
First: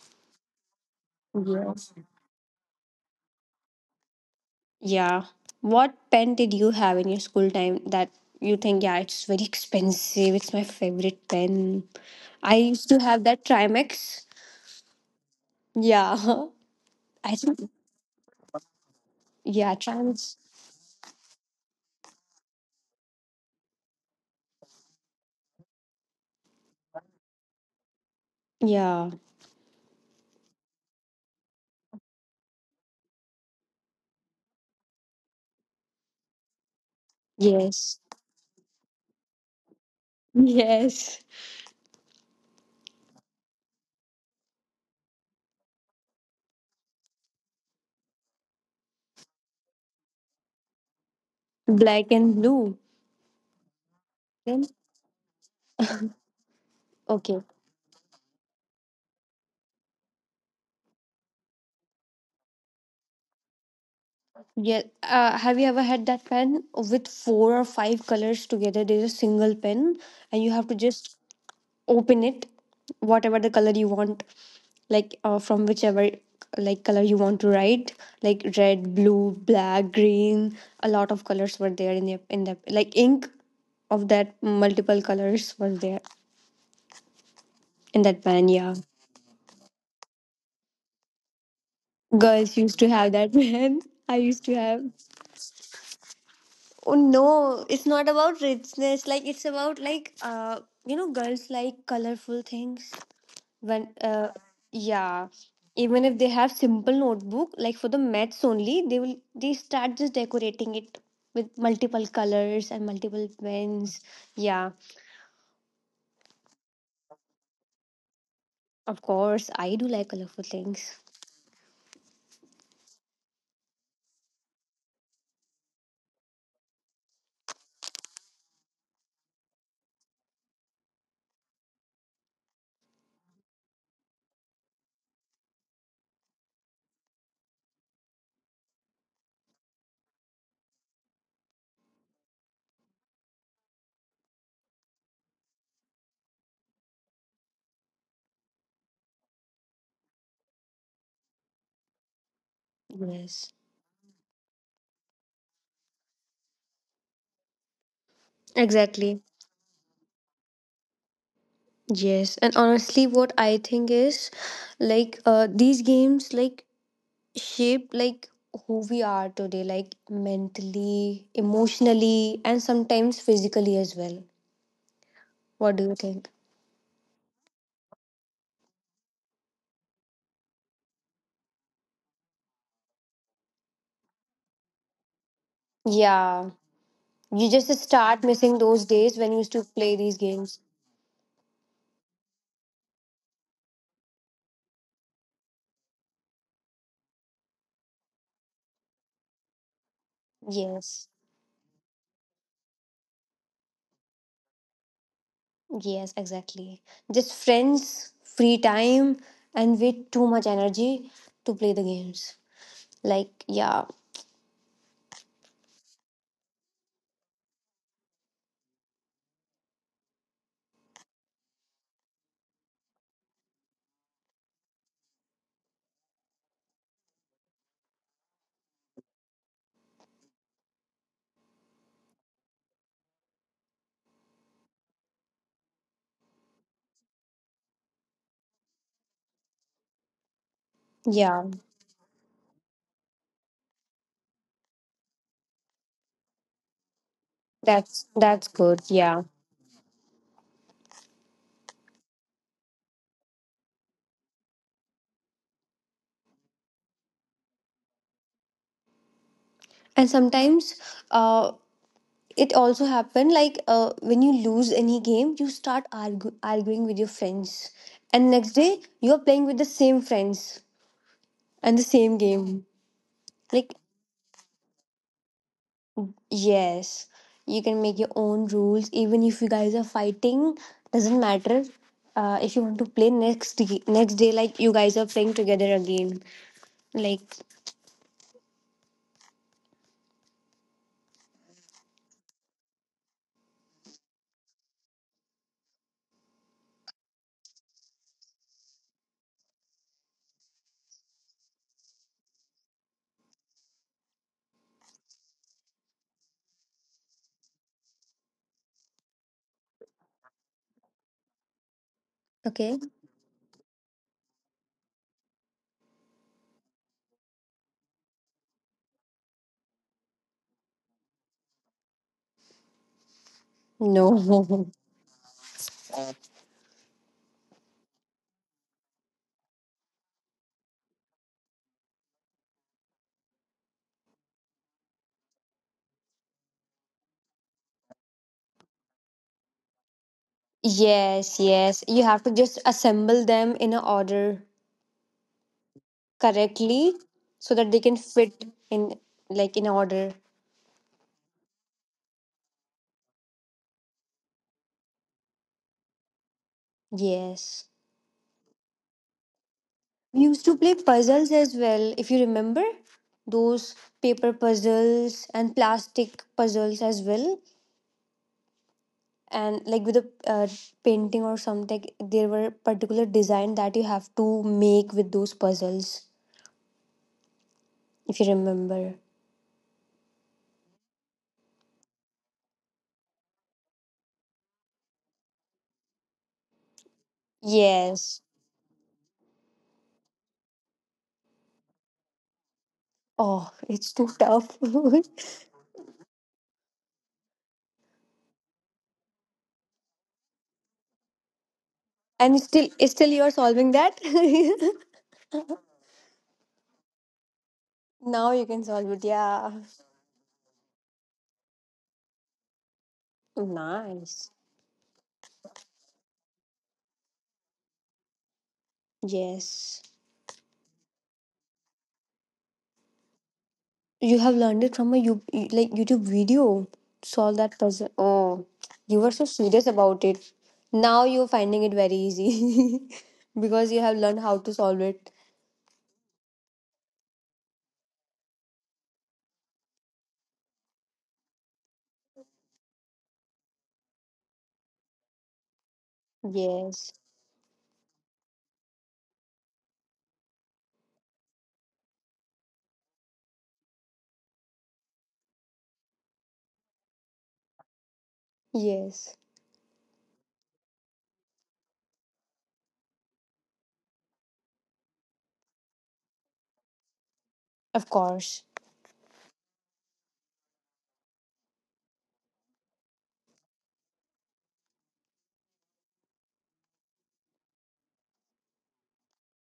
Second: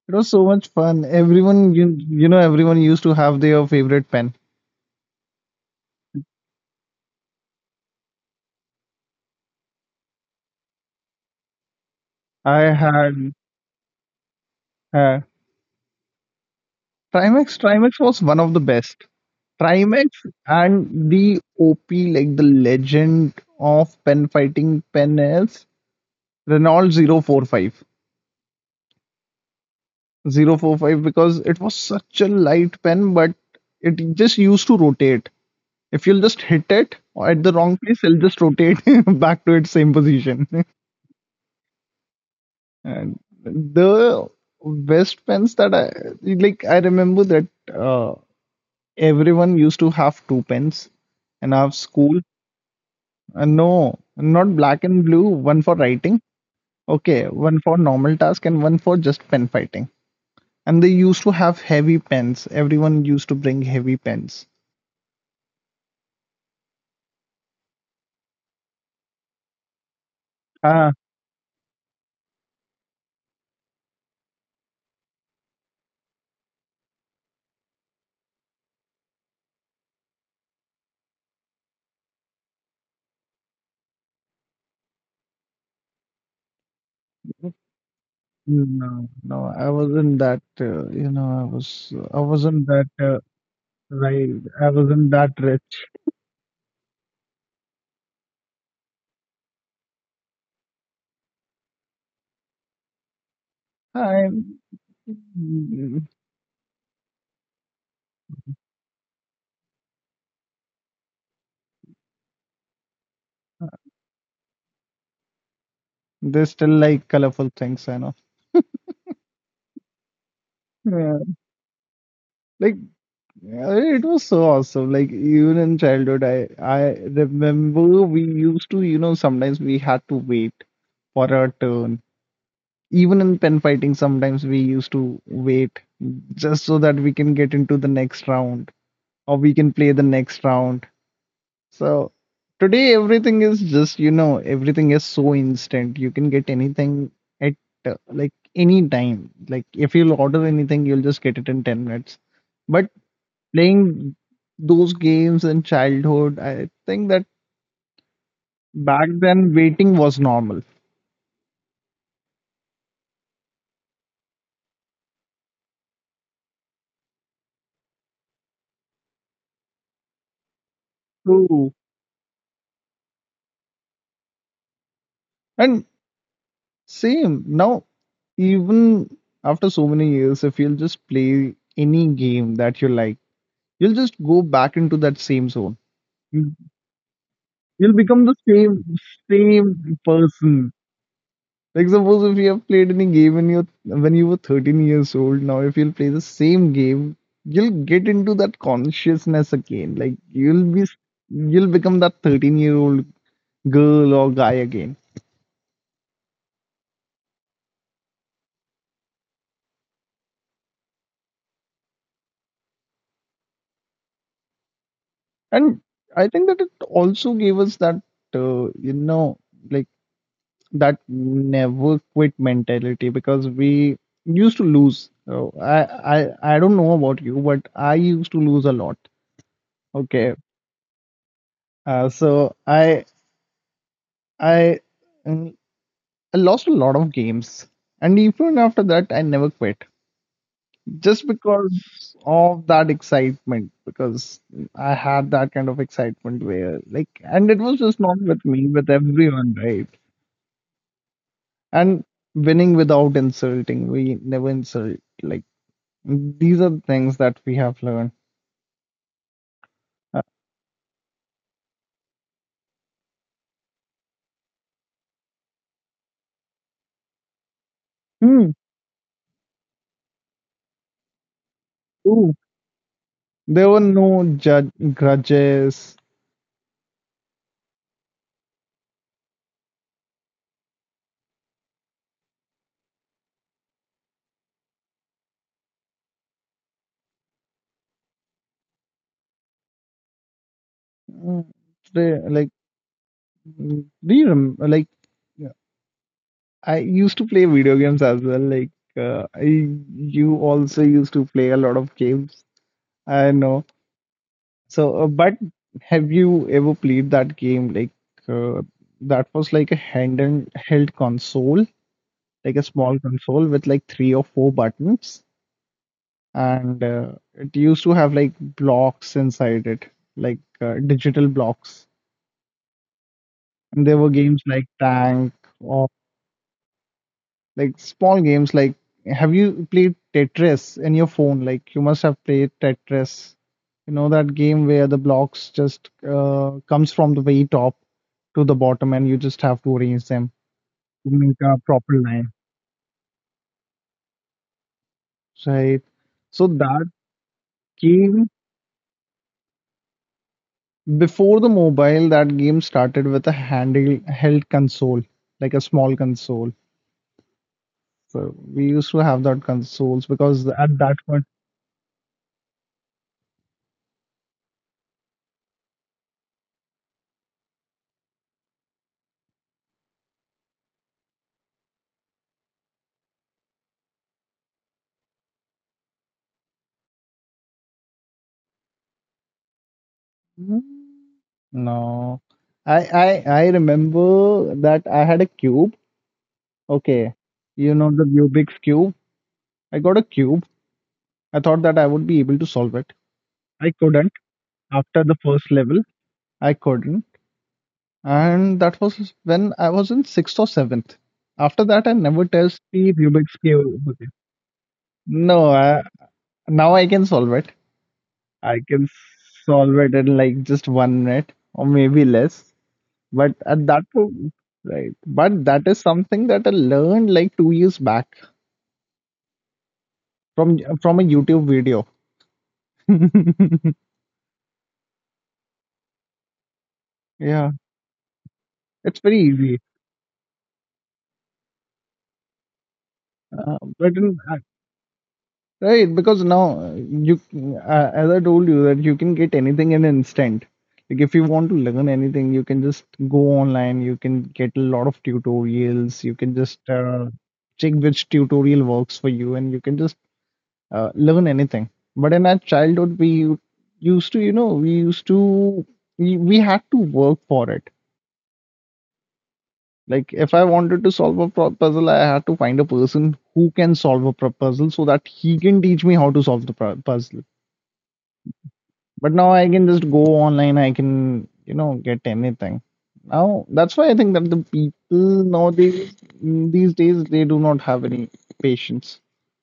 Speaker 1: it was so much fun. Everyone,
Speaker 2: Yes.
Speaker 1: everyone used to have their favorite pen.
Speaker 2: Yeah. What pen did you have in your school time that you think, yeah, it's very expensive, it's my favorite pen? I
Speaker 1: I
Speaker 2: used to have
Speaker 1: had
Speaker 2: that Trimex.
Speaker 1: uh,
Speaker 2: Yeah. [LAUGHS] I
Speaker 1: Trimax.
Speaker 2: think,
Speaker 1: Trimax was one of the best.
Speaker 2: yeah,
Speaker 1: Trimax
Speaker 2: Trimex.
Speaker 1: and the OP, like the legend of pen fighting pen is Renault 045.
Speaker 2: Yeah.
Speaker 1: 045 because it was such a light pen, but it just used to rotate. If you'll just hit it at the wrong
Speaker 2: Yes.
Speaker 1: place,
Speaker 2: [LAUGHS]
Speaker 1: it'll just rotate [LAUGHS] back to its same position.
Speaker 2: Yes.
Speaker 1: And the best pens that I like, I remember that uh, everyone used to have two pens and have
Speaker 2: Black
Speaker 1: school.
Speaker 2: and blue.
Speaker 1: No, not
Speaker 2: Then,
Speaker 1: black and blue, one for writing, okay,
Speaker 2: okay.
Speaker 1: one for normal task, and one for just pen fighting. And they used to have heavy pens. Everyone used to bring heavy pens.
Speaker 2: Yeah. Have you ever had that pen with four or five colors together? There's a single pen, and you have to
Speaker 1: Ah,
Speaker 2: just open it whatever the color you want, like from whichever like color you want to write, like red, blue, black, green, a lot of colors were there in the like ink, of that, multiple colors were there in that pen, yeah.
Speaker 1: no, no, I wasn't that, you know, I was, I
Speaker 2: Girls
Speaker 1: wasn't
Speaker 2: used to
Speaker 1: that,
Speaker 2: have that [LAUGHS] pen. I
Speaker 1: right,
Speaker 2: used to
Speaker 1: I
Speaker 2: have,
Speaker 1: wasn't that rich.
Speaker 2: oh no, it's not about richness, like it's about like uh, you know, girls like colorful things when
Speaker 1: I,
Speaker 2: yeah, even if they have simple notebook like for the maths only, they will, they start just decorating it with multiple colors and multiple pens, yeah.
Speaker 1: They still like colorful things, I know.
Speaker 2: Of course I do like colorful things.
Speaker 1: Yeah. Like it was so awesome. Like even in childhood, I remember we used to, sometimes we had to wait for our turn. Even in pen fighting, sometimes we used to wait just so that we can get into the next round or we can play the next round. So today everything is just, you know, everything is so instant. You can get anything at like any time. Like if you'll order anything, you'll just get it in 10 minutes. But
Speaker 2: Yes,
Speaker 1: playing those games in childhood, I think that back
Speaker 2: exactly.
Speaker 1: then waiting was normal.
Speaker 2: Yes, and honestly what I think is like these games like shape like who we are today, like mentally,
Speaker 1: True.
Speaker 2: emotionally, and sometimes physically as well. What do
Speaker 1: And
Speaker 2: you think?
Speaker 1: same. Now, even after so many years, if you'll just play any game that you like, you'll just go back into that same zone.
Speaker 2: Yeah. You just
Speaker 1: You'll
Speaker 2: start
Speaker 1: become the
Speaker 2: missing those
Speaker 1: same
Speaker 2: days when you used to play
Speaker 1: same
Speaker 2: these games.
Speaker 1: person. Like suppose if you have played any game when you were 13 years old, now if you'll play the same game, you'll get into that consciousness again. Like
Speaker 2: Yes.
Speaker 1: you'll become that 13-year-old girl or guy again.
Speaker 2: Yes, exactly. Just friends, free time, and with too much energy to play the games. Like, yeah,
Speaker 1: And I think that it also gave us that uh, you know like that never quit mentality because we used to lose. So I don't know about you, but I used to lose a lot. Okay. So I mm, I lost a lot of games, and even after that, I never quit just
Speaker 2: yeah,
Speaker 1: because of that excitement. Because I had that kind of excitement where like, and it was just not with
Speaker 2: that's
Speaker 1: me,
Speaker 2: good.
Speaker 1: with
Speaker 2: Yeah,
Speaker 1: everyone, right? And winning without insulting, we never insult. Like these are the things that we have learned.
Speaker 2: and
Speaker 1: Uh,
Speaker 2: sometimes, uh, it also happened like when you lose any game, you start arguing with your friends, and next
Speaker 1: mm,
Speaker 2: day you are playing with the same friends and the same
Speaker 1: True.
Speaker 2: game.
Speaker 1: There
Speaker 2: Like,
Speaker 1: were no judge grudges.
Speaker 2: yes, you can make your own rules. Even if you guys are fighting, doesn't matter. If you want to play next day, like you guys are playing together again. Like,
Speaker 1: Mm, Like Do you rem like I used to play video games as well. Like uh, I, you also used to play a lot of games. I know. So, but have you ever played that game? Like uh, that was like a hand held console, like a
Speaker 2: okay.
Speaker 1: small console with like three or four buttons, and it used to have like blocks inside it, like digital blocks. And there
Speaker 2: No.
Speaker 1: were games
Speaker 2: [LAUGHS]
Speaker 1: like Tank, like small games, like have you played Tetris in your phone? Like you must have played Tetris. You know that game where the blocks just comes from the very top to the bottom and you just have to arrange them to make
Speaker 2: Yes,
Speaker 1: a
Speaker 2: yes.
Speaker 1: proper
Speaker 2: You have to
Speaker 1: line.
Speaker 2: just assemble them in a order
Speaker 1: Right. So that
Speaker 2: correctly so that they can
Speaker 1: game
Speaker 2: fit in, like in order.
Speaker 1: before the mobile, that game started with a handheld console, like a small console.
Speaker 2: Yes.
Speaker 1: So we used to have that consoles
Speaker 2: We used
Speaker 1: because
Speaker 2: to play
Speaker 1: at that point.
Speaker 2: puzzles as well, if you remember. Those paper puzzles and plastic puzzles as well, and like with a painting or something, there were particular design that you have to make with those puzzles, if you remember.
Speaker 1: No, I remember that I had a cube. Okay, you know the
Speaker 2: Yes.
Speaker 1: Rubik's cube. I got a cube. I thought that I would be able to solve it.
Speaker 2: Oh,
Speaker 1: I
Speaker 2: it's too
Speaker 1: couldn't
Speaker 2: tough.
Speaker 1: after the first level. I couldn't, and that was when I was in sixth or seventh. After that, I
Speaker 2: [LAUGHS]
Speaker 1: never
Speaker 2: And
Speaker 1: touched
Speaker 2: still
Speaker 1: the
Speaker 2: still you're
Speaker 1: Rubik's
Speaker 2: solving
Speaker 1: cube
Speaker 2: that.
Speaker 1: again. No, now I can solve it.
Speaker 2: [LAUGHS] Now you
Speaker 1: I
Speaker 2: can solve
Speaker 1: can
Speaker 2: it, yeah.
Speaker 1: solve it in like just 1 minute or maybe less. But at that
Speaker 2: Nice.
Speaker 1: point, right? But that is something that I learned like 2 years back
Speaker 2: Yes.
Speaker 1: from a YouTube video. [LAUGHS]
Speaker 2: You have learned it from a you, like YouTube video. Solve
Speaker 1: Yeah,
Speaker 2: that puzzle. Oh, you
Speaker 1: it's
Speaker 2: were
Speaker 1: very
Speaker 2: so
Speaker 1: easy.
Speaker 2: serious about it. Now you're finding it very easy [LAUGHS] because you have
Speaker 1: But in,
Speaker 2: learned how to solve it.
Speaker 1: right, because now you, as I told you, that you can get anything in an instant. Like if you want to learn anything, you can just go online. You can get a lot of tutorials. You can just
Speaker 2: Yes.
Speaker 1: check which tutorial works for you, and you can just learn anything. But in our childhood, we used to, we had to work for it.
Speaker 2: Yes.
Speaker 1: Like if I wanted to solve a puzzle, I had to find a person who can solve a puzzle so that he can teach me how to solve the puzzle.
Speaker 2: Of course.
Speaker 1: But now I can just go online. I can, you know, get anything. Now that's why I think that the people nowadays, these days, they do not have any patience.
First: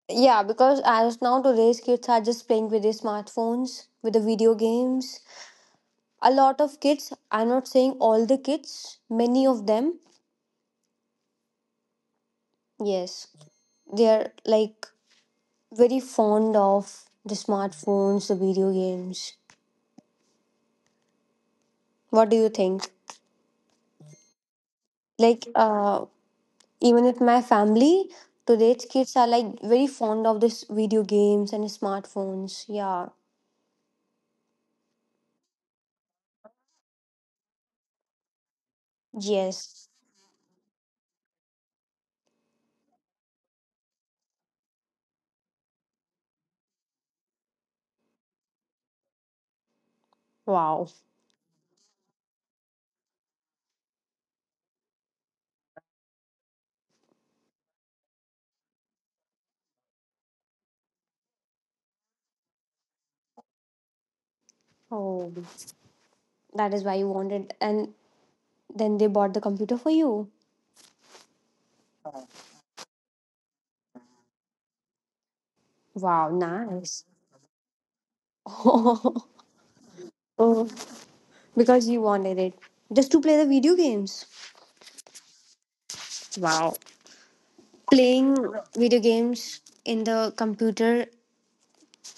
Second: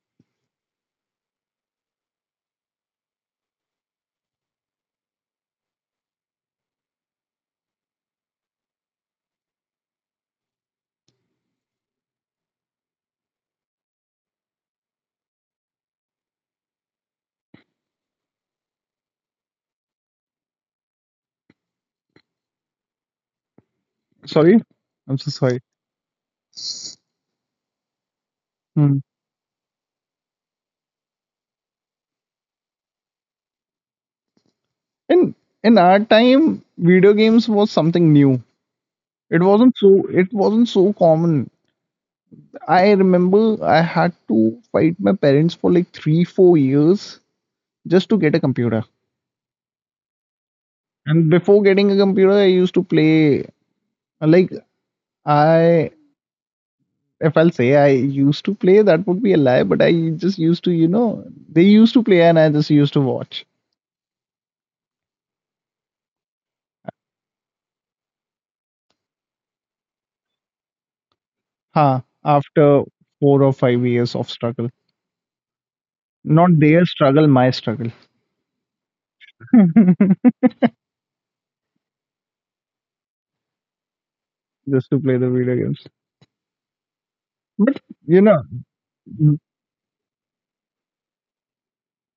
Speaker 2: Yeah, because as now today's kids are just playing with their smartphones, with the video games. A lot of kids, I'm not saying all the kids, many of them, yes, they are like very fond of the smartphones, the video games. What do you think?
Speaker 1: Sorry, I'm so
Speaker 2: Like,
Speaker 1: sorry.
Speaker 2: even with my family, today's
Speaker 1: Hmm.
Speaker 2: kids are like very fond of this video games and smartphones. Yeah.
Speaker 1: in in our time, video games was something new. it wasn't
Speaker 2: Yes.
Speaker 1: so it wasn't so common. I remember I had to fight my parents for like 3 4 years just to get a computer.
Speaker 2: Wow.
Speaker 1: And before getting a computer, I used to play. Like I if I'll say I used to play, that would be a lie, but I just used to, you know, they used to play and I just used to watch.
Speaker 2: Oh, that is why you wanted, and then they bought the computer for you.
Speaker 1: Huh. After 4 or 5 years of struggle,
Speaker 2: Wow,
Speaker 1: not their
Speaker 2: nice.
Speaker 1: struggle, my struggle.
Speaker 2: [LAUGHS] Oh,
Speaker 1: [LAUGHS]
Speaker 2: because you wanted it just to play the video games.
Speaker 1: Just to play the video games.
Speaker 2: Wow.
Speaker 1: But you
Speaker 2: Playing
Speaker 1: know,
Speaker 2: video games in the computer,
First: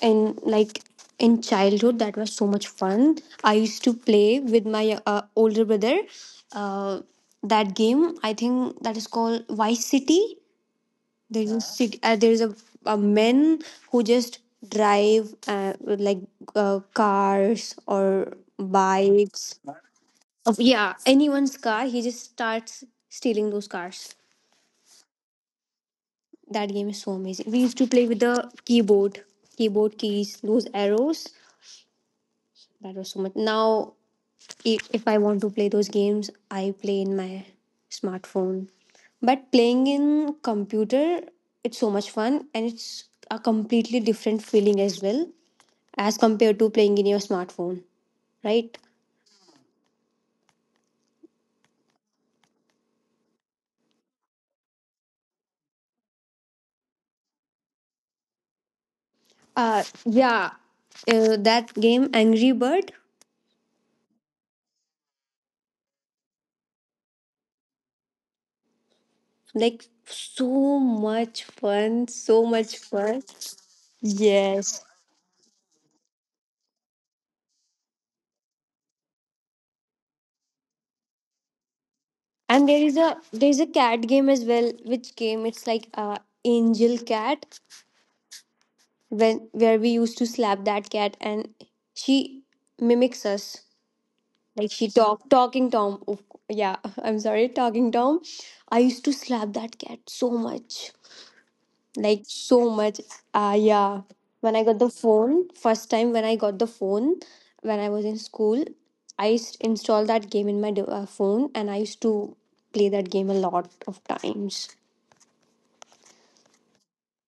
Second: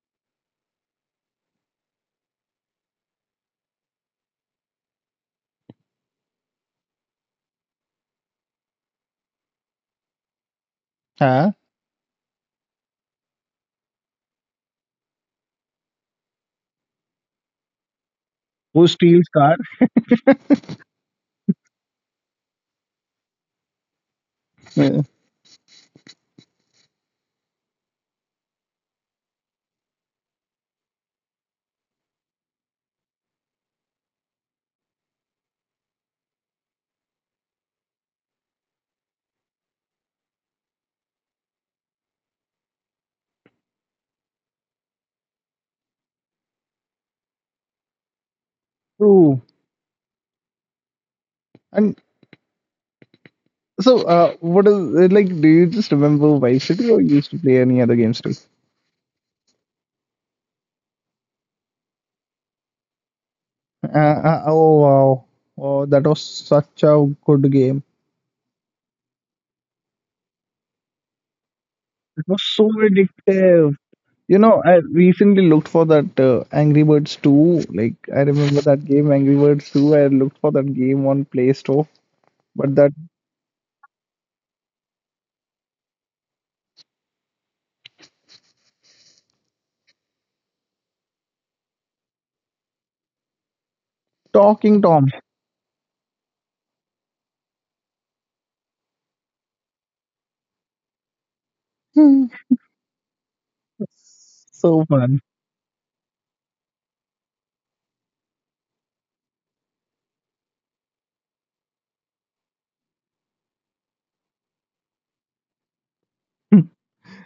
Speaker 2: and like in childhood that was so much fun. I used to play with my older brother, uh, that game I think that is called Vice City. There's
Speaker 1: Huh?
Speaker 2: a city, there's a men who just drive with, like cars or
Speaker 1: Who steals car?
Speaker 2: bikes, of yeah, anyone's car he just starts stealing those cars.
Speaker 1: Yeah.
Speaker 2: That game is so amazing. We used to play with the keyboard, keyboard keys, those arrows. That was so much. Now, I- if I want to play those games, I play in my smartphone. But playing in computer, it's so much fun and it's a completely different feeling as well as compared to playing in your smartphone, right?
Speaker 1: True. And so, what is it like? Do you just remember Vice City, or you used to play any other games too?
Speaker 2: Yeah, that game Angry Bird,
Speaker 1: Oh wow! Oh, that was such a good game.
Speaker 2: like so much fun,
Speaker 1: It was
Speaker 2: so
Speaker 1: so
Speaker 2: much fun.
Speaker 1: addictive. You know, I
Speaker 2: Yes.
Speaker 1: recently looked for that Angry Birds 2. Like, I remember that game, Angry Birds 2. I looked for that game on Play Store,
Speaker 2: And
Speaker 1: but
Speaker 2: there
Speaker 1: that
Speaker 2: is a, there is a cat game as well. Which game? It's like Angel Cat, when where we used to slap that cat and she mimics us, like
Speaker 1: Talking
Speaker 2: she
Speaker 1: Tom.
Speaker 2: talking Tom, oh, yeah, [LAUGHS] I'm sorry, Talking Tom. I used to slap that cat so much, like so much, ah
Speaker 1: [LAUGHS]
Speaker 2: yeah. When I got
Speaker 1: So
Speaker 2: the
Speaker 1: fun.
Speaker 2: phone, first time when I got the phone, when I was in school, I used installed that game in my phone and I used to play that game a lot of times.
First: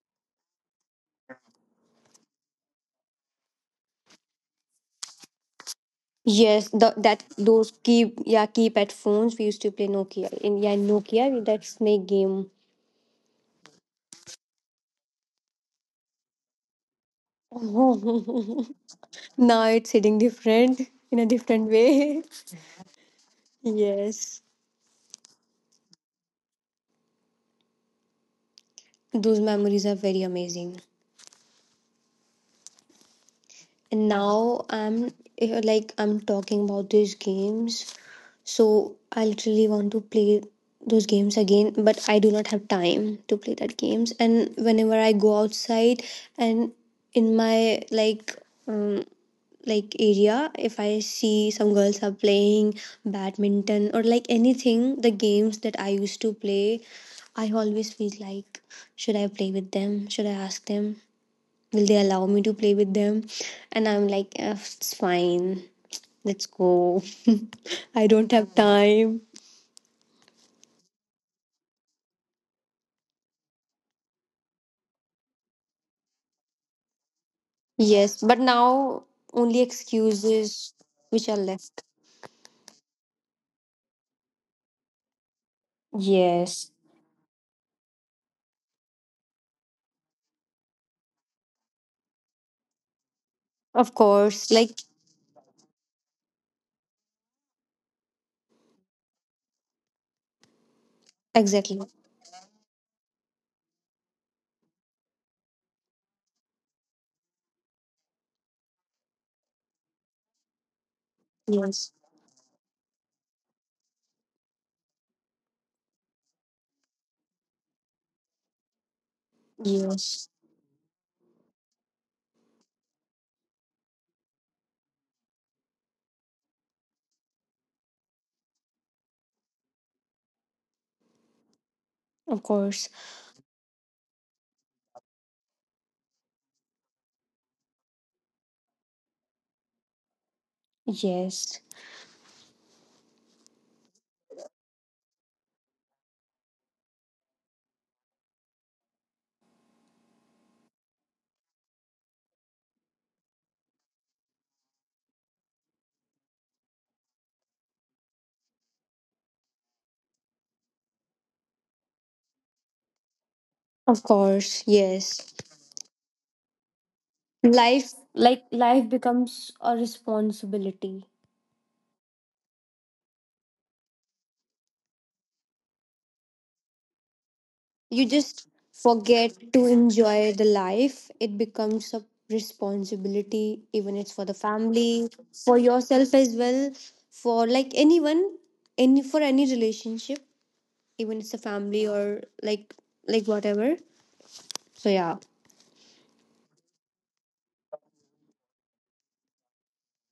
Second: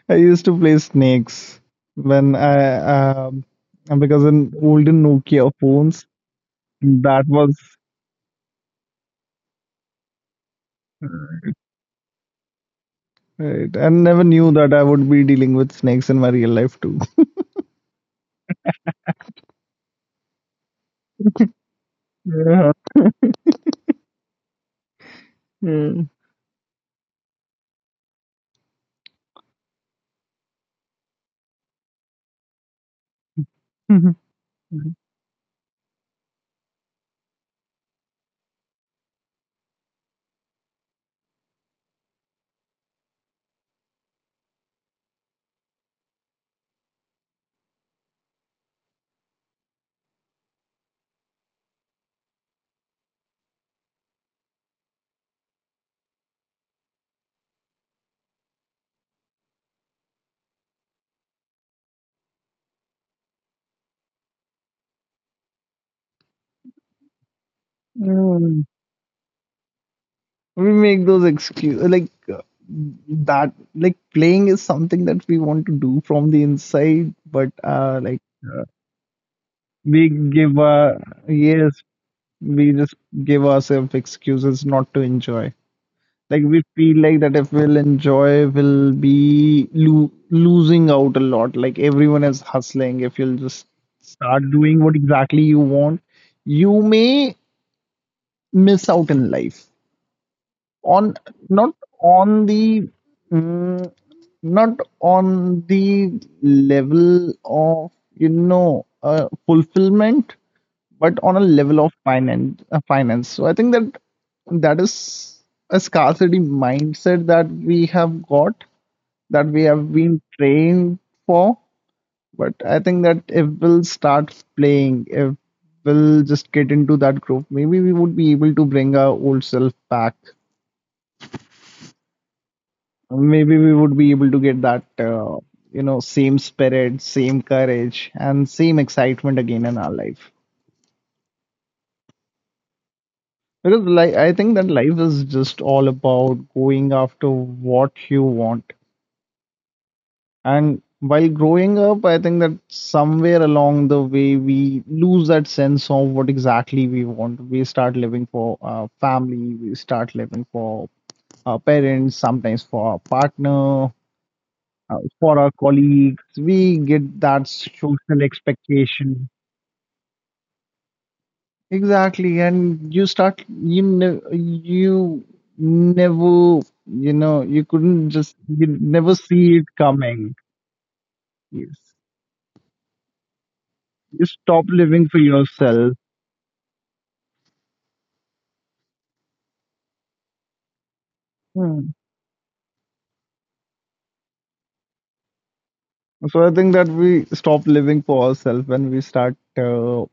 Speaker 1: I used to play snakes when I um because in olden Nokia phones
Speaker 2: Yes, the, that,
Speaker 1: that was
Speaker 2: those keep, yeah, keypad phones, we used to play Nokia in, yeah, Nokia with that snake game.
Speaker 1: it. I never knew that I would be dealing with snakes in my real life too.
Speaker 2: [LAUGHS] Now it's hitting different, in a different way. [LAUGHS]
Speaker 1: Yeah.
Speaker 2: Yes,
Speaker 1: Mm.
Speaker 2: those memories are very amazing. And
Speaker 1: [LAUGHS]
Speaker 2: now I'm eh, like I'm talking about these games. So I literally want to play those games again, but I do not have time to play that games. And whenever I go outside and in my um, like area, if I see some girls are playing badminton or like anything, the games that I used to play, I always feel like should I play with them? Should I ask them? Will they allow me to play with them? And I'm like, " It's fine. Let's go. [LAUGHS] I don't have
Speaker 1: Mm.
Speaker 2: time.
Speaker 1: We make those excuse like that like playing is something that we want to do from the inside, but
Speaker 2: Yes, but now only
Speaker 1: we give
Speaker 2: excuses which are
Speaker 1: yes,
Speaker 2: left.
Speaker 1: we just give ourselves excuses not to enjoy. Like we
Speaker 2: Yes,
Speaker 1: feel like that if we'll enjoy, we'll be lo losing out a lot. Like everyone is hustling. If you'll just
Speaker 2: of
Speaker 1: start
Speaker 2: course. Like,
Speaker 1: doing what exactly you want, you may miss out in life. On Not
Speaker 2: exactly.
Speaker 1: on the mm, not on the level of you know fulfillment, but on a level of
Speaker 2: Yes,
Speaker 1: finance, finance. So I think that that is a scarcity mindset that we have got, that we have been
Speaker 2: yes,
Speaker 1: trained for. But I think that if we'll start playing, if we'll just get into that group, maybe we would be able to bring our old self back,
Speaker 2: of course.
Speaker 1: maybe we would be able to get that same spirit, same courage, and same excitement again in our life.
Speaker 2: Yes,
Speaker 1: Because like I think that life is just all about going after what you want. And while growing up, I think that somewhere along the way we lose that sense of what exactly we want. We start living for our family, we start living for our parents, sometimes for our partner,
Speaker 2: of course. Yes.
Speaker 1: for our colleagues. We get that
Speaker 2: Life,
Speaker 1: social
Speaker 2: like, life
Speaker 1: expectation.
Speaker 2: becomes a responsibility.
Speaker 1: Exactly, and you never, you
Speaker 2: You
Speaker 1: couldn't just,
Speaker 2: just
Speaker 1: you never
Speaker 2: forget
Speaker 1: see it
Speaker 2: to enjoy
Speaker 1: coming.
Speaker 2: the life. It becomes
Speaker 1: Yes.
Speaker 2: a responsibility, even it's
Speaker 1: You
Speaker 2: for the
Speaker 1: stop living
Speaker 2: family,
Speaker 1: for
Speaker 2: for
Speaker 1: yourself.
Speaker 2: yourself as well, for like anyone, any for any relationship, even it's a family
Speaker 1: Hmm.
Speaker 2: or like whatever. So yeah,
Speaker 1: So I think that we stop living for ourselves when we start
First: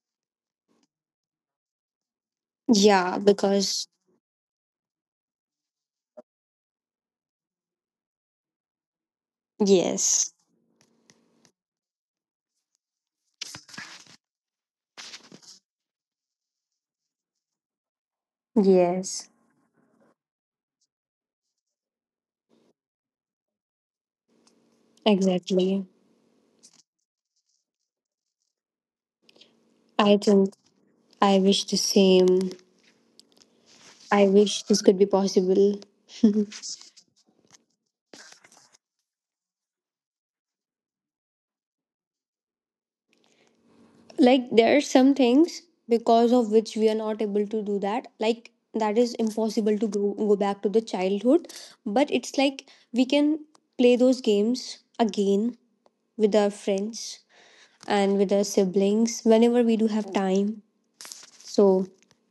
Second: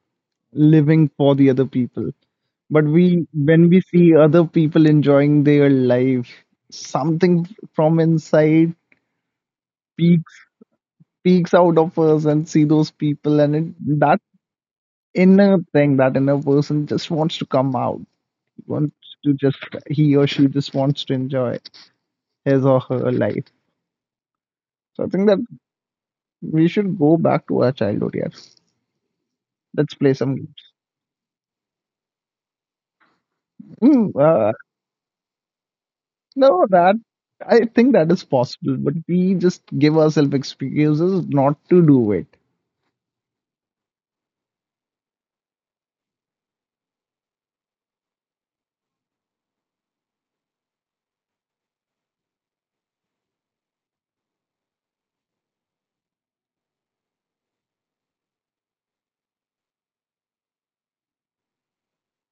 Speaker 1: living for the other people. But
Speaker 2: yeah,
Speaker 1: we, when we
Speaker 2: because
Speaker 1: see other people enjoying their life, something from inside
Speaker 2: yes,
Speaker 1: peeks, out of us and see those people, and it, that inner thing, that inner person just wants to come out, wants
Speaker 2: yes,
Speaker 1: to just, he or she just wants to enjoy his or her life. So I think that
Speaker 2: exactly,
Speaker 1: we should go back to our childhood here. Let's play
Speaker 2: I
Speaker 1: some
Speaker 2: think
Speaker 1: games.
Speaker 2: I wish the same.
Speaker 1: mm,
Speaker 2: I
Speaker 1: uh,
Speaker 2: wish this could be possible.
Speaker 1: no, that I think that is possible, but we just give ourselves excuses not to do it.
Speaker 2: Like there are some things because of which we are not able to do that. Like that is impossible to go back to the childhood, but it's like we can play those games again with our friends and with our siblings whenever we do have time. So,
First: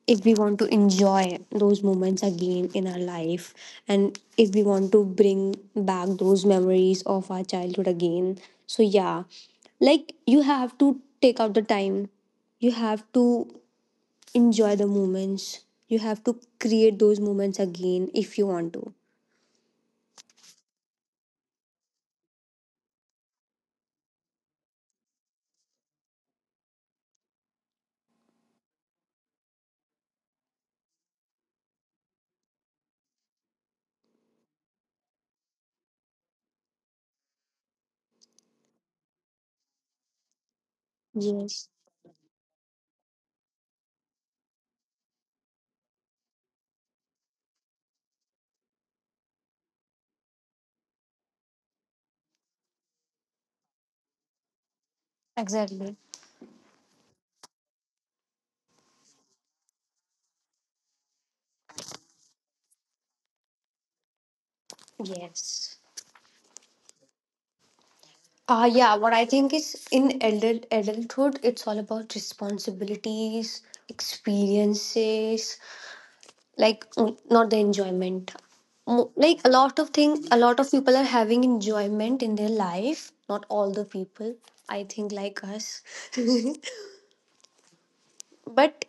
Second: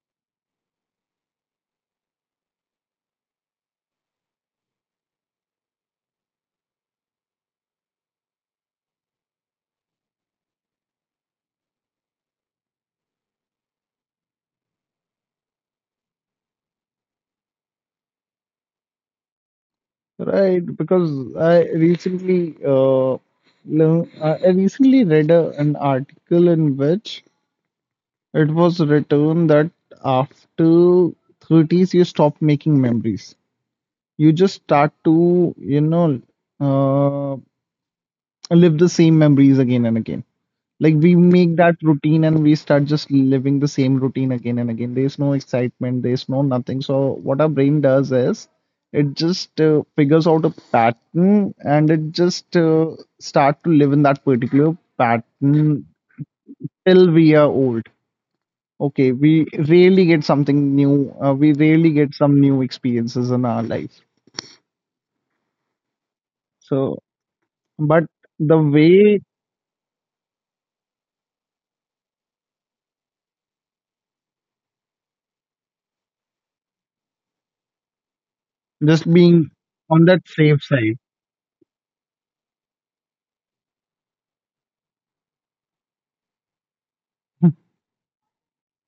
Speaker 2: if we want to enjoy those moments again in our life, and if we want to bring back those memories of our childhood again, so yeah, like you have to take out the time, you have to enjoy the moments, you have to create those moments again if you want to.
Speaker 1: Right, because I recently learn- I recently read a, an article in which it was written that after 30s, you stop making memories. You just start to, you know, uh, live the same memories again and again. Like we make
Speaker 2: Yes,
Speaker 1: that routine and we start just living the same routine again and again. There's no excitement, there's no nothing. So, what our brain does is it just figures out a pattern and it just start to live in that particular pattern
Speaker 2: exactly.
Speaker 1: till we are old. Okay, we rarely get something new, we rarely get some new experiences in our life.
Speaker 2: Yes.
Speaker 1: So but the
Speaker 2: Yeah, what
Speaker 1: way,
Speaker 2: I think is in adulthood, it's all about responsibilities, experiences, like not the enjoyment.
Speaker 1: just
Speaker 2: Like a
Speaker 1: being
Speaker 2: lot of
Speaker 1: on that
Speaker 2: thing a lot
Speaker 1: safe
Speaker 2: of people
Speaker 1: side.
Speaker 2: are having enjoyment in their life, not all the people. I think like us. [LAUGHS]
Speaker 1: [LAUGHS]
Speaker 2: But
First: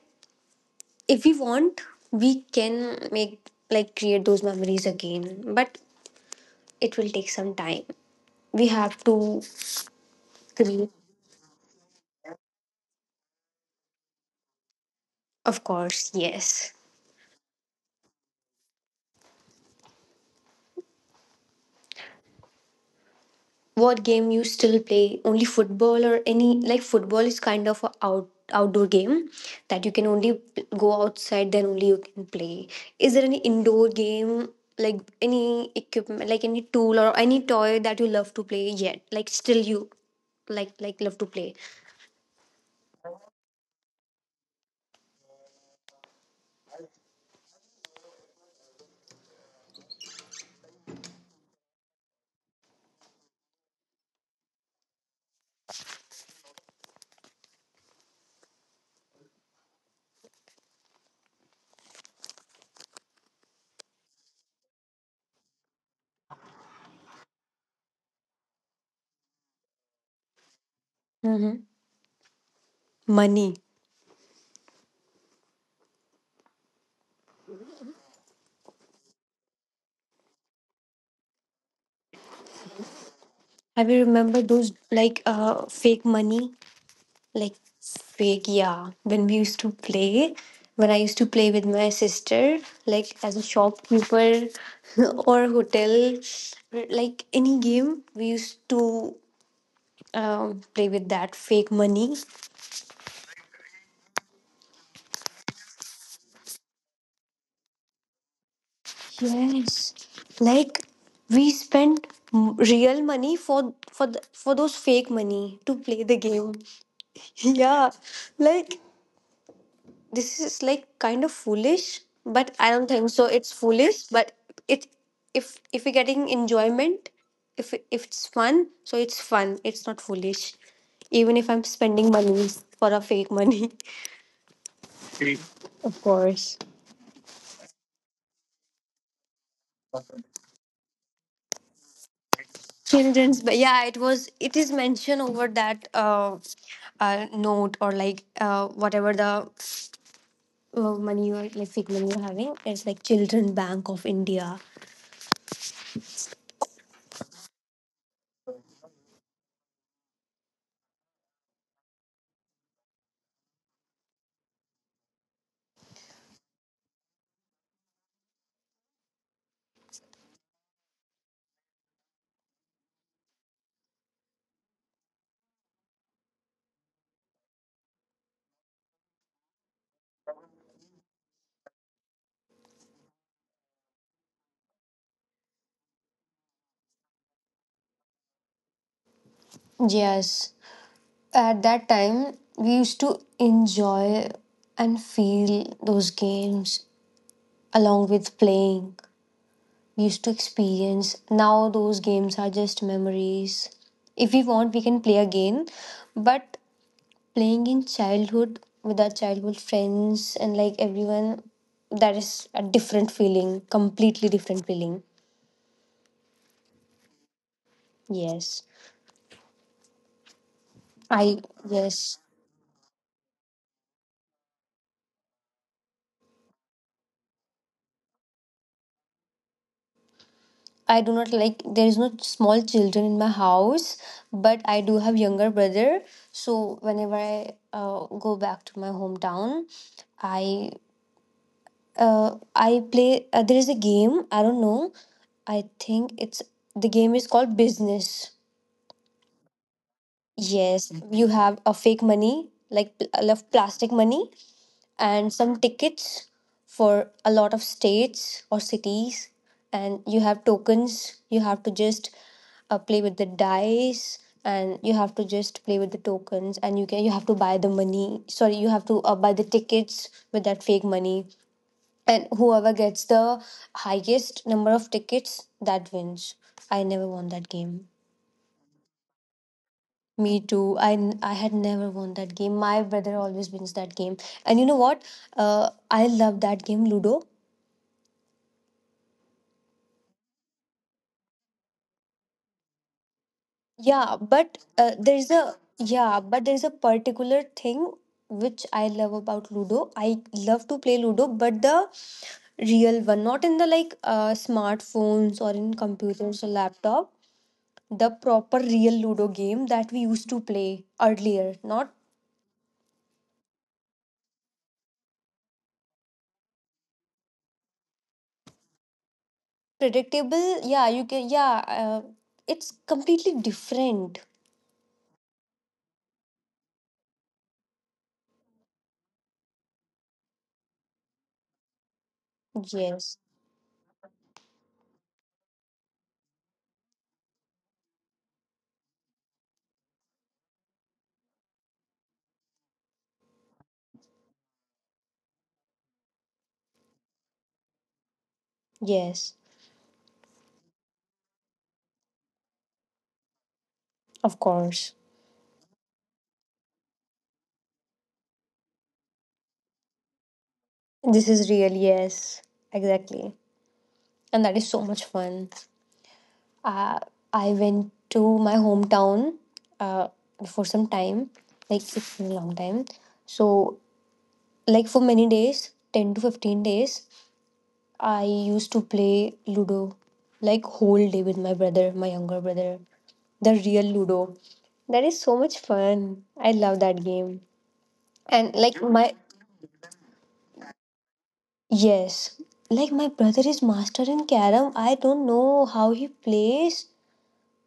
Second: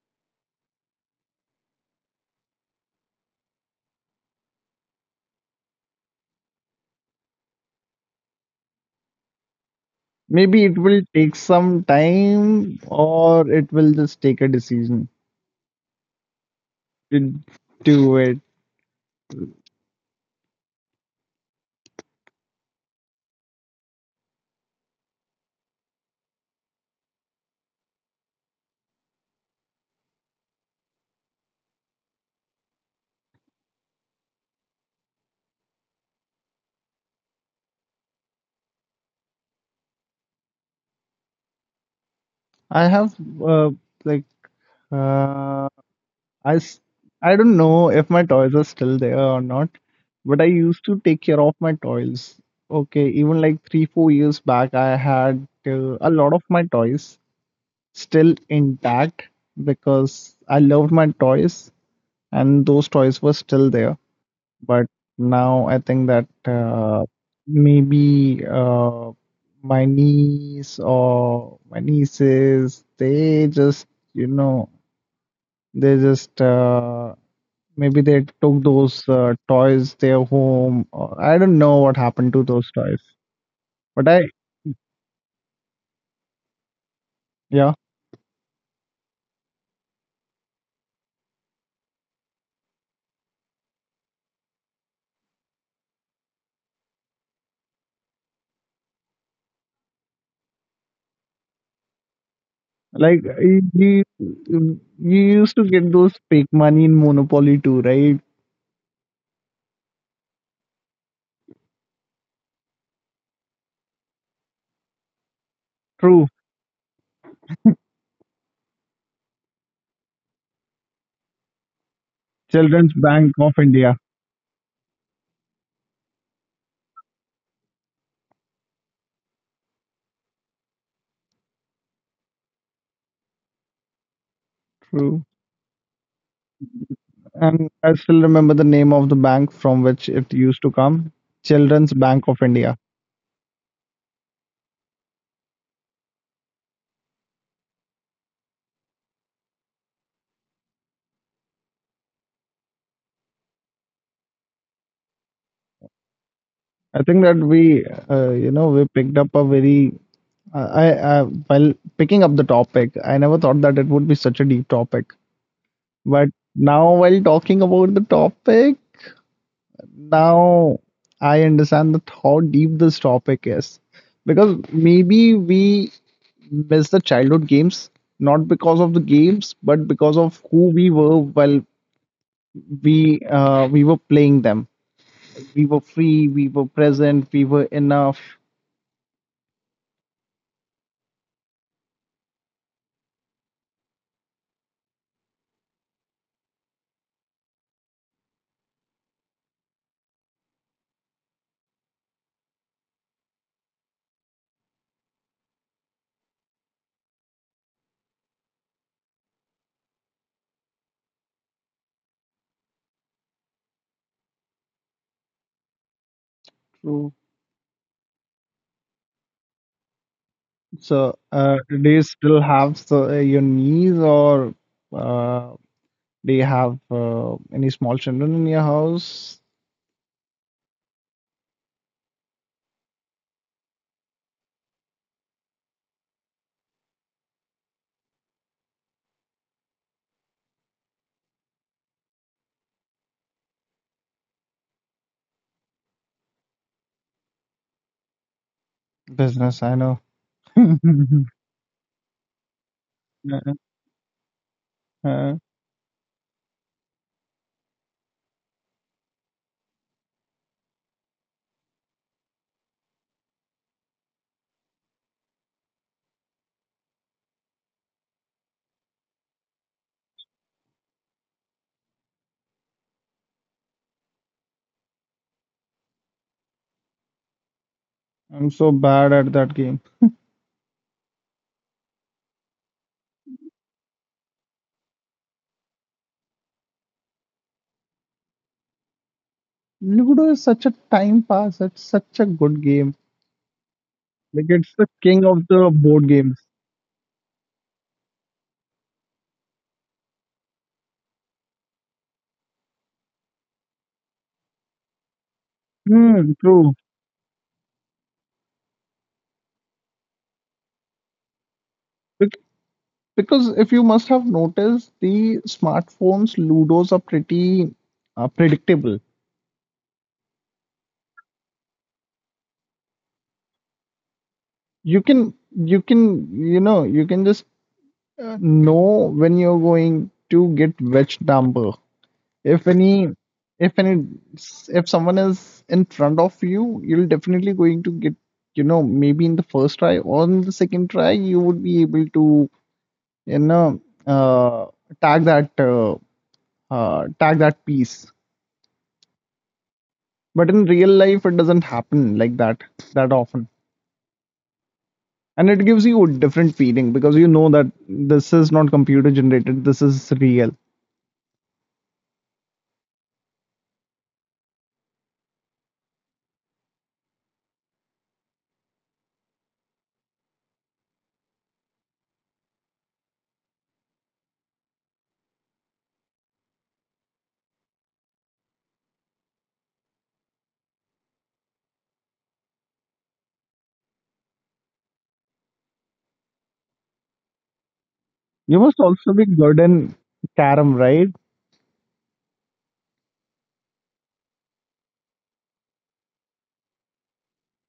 Speaker 2: if we want, we can make like create those memories again, but it will take some time. We have to
Speaker 1: Maybe it
Speaker 2: create,
Speaker 1: will take some time, or it will just take a decision
Speaker 2: of course, yes.
Speaker 1: to do it.
Speaker 2: What game you still play? Only football or any like football is kind of a outdoor game that you can only go outside, then only you can play. Is there any indoor game, like any equipment, like any tool or any toy that you love to play yet? Like still you like love to play.
Speaker 1: I have uh, like uh, I, s- I don't know if my toys are still there or not, but I used to take care of my toys. Okay, even like three, 4 years back, I had a lot of my toys still intact, because I loved my toys and those toys were still there. But now I think that maybe my niece or
Speaker 2: Mm-hmm.
Speaker 1: my nieces, they
Speaker 2: Money.
Speaker 1: just, you know, they just maybe they took those toys their home. Or I don't know what happened to those toys.
Speaker 2: Have you
Speaker 1: But I,
Speaker 2: remembered those like fake money? Like
Speaker 1: yeah,
Speaker 2: fake, yeah. When we used to play, when I used to play with my sister, like as a shopkeeper, [LAUGHS] or hotel, like any game, we used to play with that fake money.
Speaker 1: like you used to get those fake money in Monopoly too, right?
Speaker 2: Yes, like we spent real money for for those fake money to play the
Speaker 1: True.
Speaker 2: game. [LAUGHS] Yeah, like this is like kind of foolish, but I don't
Speaker 1: Children's
Speaker 2: think so
Speaker 1: Bank of
Speaker 2: it's
Speaker 1: India.
Speaker 2: foolish. But it, if we're getting enjoyment, if it's fun, so it's fun, it's not foolish, even if I'm spending money for a fake money. [LAUGHS]
Speaker 1: True.
Speaker 2: Of course.
Speaker 1: And I still remember the name of the bank from which it used to come. Children's Bank of India.
Speaker 2: Children's, but yeah, it was, it is mentioned over that note, or like whatever the money you're like fake money you're having, it's like Children Bank of India.
Speaker 1: I think that we, we picked up a very, I while picking up the topic, I never thought that it would be such a deep topic. But now, while talking about the topic, now I understand that how deep this topic is. Because maybe we miss the childhood games, not because of the games, but because of who we were while we were playing them. We were free, we were present, we were enough.
Speaker 2: Yes. At that time, we used to enjoy and feel those games along with playing. We used to experience. Now, those games are just memories. If we want, we can play again. But playing in childhood with our childhood friends and like everyone, that is a different feeling, completely different feeling. Yes.
Speaker 1: So,
Speaker 2: I,
Speaker 1: do you
Speaker 2: yes.
Speaker 1: still have so, your niece, or uh, do you have any small children in your house?
Speaker 2: I do not like there is no small children in my house, but I do have younger brother. So whenever I go back to my hometown, I I play. There is a game. I don't know. I think it's the game is called Business.
Speaker 1: Business, I know.
Speaker 2: Yes,
Speaker 1: [LAUGHS]
Speaker 2: you have a fake money like left plastic money,
Speaker 1: Uh,
Speaker 2: and some tickets for a lot of states or cities, and you have tokens. You have to just play with the dice, and you have to just play with the tokens, and you have to buy the money, sorry, you have to buy the tickets with that fake money, and whoever gets the highest number of tickets that wins. I never won that game.
Speaker 1: I'm so bad at that game.
Speaker 2: Me too. I had never won that game. My brother always wins that game. And you know what, I love that game Ludo.
Speaker 1: Ludo is such a time pass. It's such a good game.
Speaker 2: Yeah,
Speaker 1: Like
Speaker 2: but
Speaker 1: it's the king
Speaker 2: there's
Speaker 1: of
Speaker 2: a
Speaker 1: the board
Speaker 2: yeah,
Speaker 1: games.
Speaker 2: but there's a particular thing which I love about Ludo. I love to play Ludo, but the real one, not in the like smartphones or in
Speaker 1: Hmm,
Speaker 2: computers or
Speaker 1: true.
Speaker 2: laptop. The proper real Ludo game that we used to play earlier, not
Speaker 1: Bec- because if you must have noticed, the smartphones Ludos are pretty predictable.
Speaker 2: predictable. Yeah, you can. Yeah, it's completely different.
Speaker 1: You can you know you can just know when you're going to get which number. If any,
Speaker 2: Yes,
Speaker 1: if any, if someone is in front of you, you'll definitely going to get, you know, maybe in the first try or in the second try, you would be able to, you know, uh, tag that, uh, tag that piece.
Speaker 2: yes,
Speaker 1: But in real life, it doesn't happen like that that often.
Speaker 2: of course.
Speaker 1: And it gives you a different feeling because you know that this is not computer generated, this is real.
Speaker 2: This is real. Yes, exactly, and that is so much fun. Uh, I went to my hometown uh, for some time, like it's been a long time. So, like for many days, 10 to 15 days, I used to play Ludo like whole day with my brother, my younger brother, the real Ludo. That is so much fun. I love that game. And
Speaker 1: You must
Speaker 2: like
Speaker 1: also
Speaker 2: my
Speaker 1: be good in carom, right?
Speaker 2: yes, like my brother is master in carom. I don't know how he plays.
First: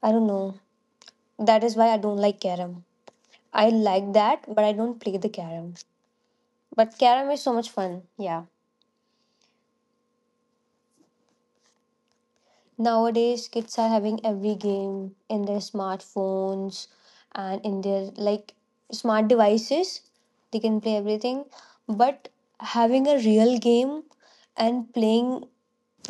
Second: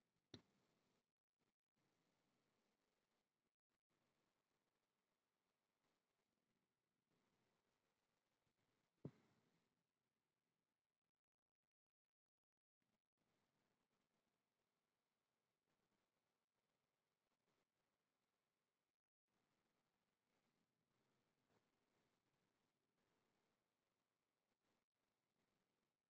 Speaker 2: I don't know. That is why I don't like carom. I like that, but I don't play the carom. But carom is so much fun. Yeah. Nowadays, kids are having every game in their smartphones and in their like smart devices. They can play everything. But having a real game and playing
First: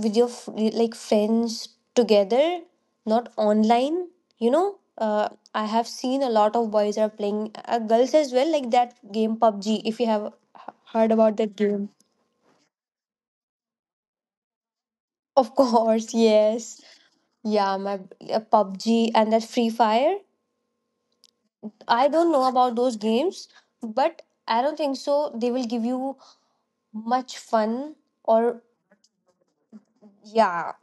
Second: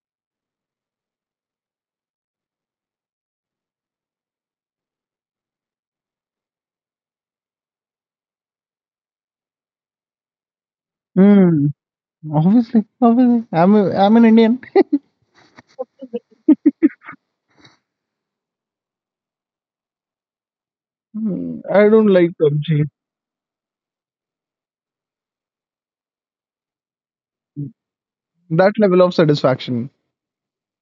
Speaker 2: with your like friends together, not online, you know. I have seen a lot of boys are playing, girls as well, like that game PUBG. If you have heard about that
Speaker 1: Mm,
Speaker 2: game,
Speaker 1: obviously, obviously. I'm an Indian.
Speaker 2: of [LAUGHS] course, yes. Yeah, my PUBG and that Free Fire.
Speaker 1: Mm, I
Speaker 2: I
Speaker 1: don't
Speaker 2: don't
Speaker 1: like
Speaker 2: know about
Speaker 1: PUBG.
Speaker 2: those games, but I don't think so. They will give you much fun or,
Speaker 1: That level of satisfaction.
Speaker 2: yeah,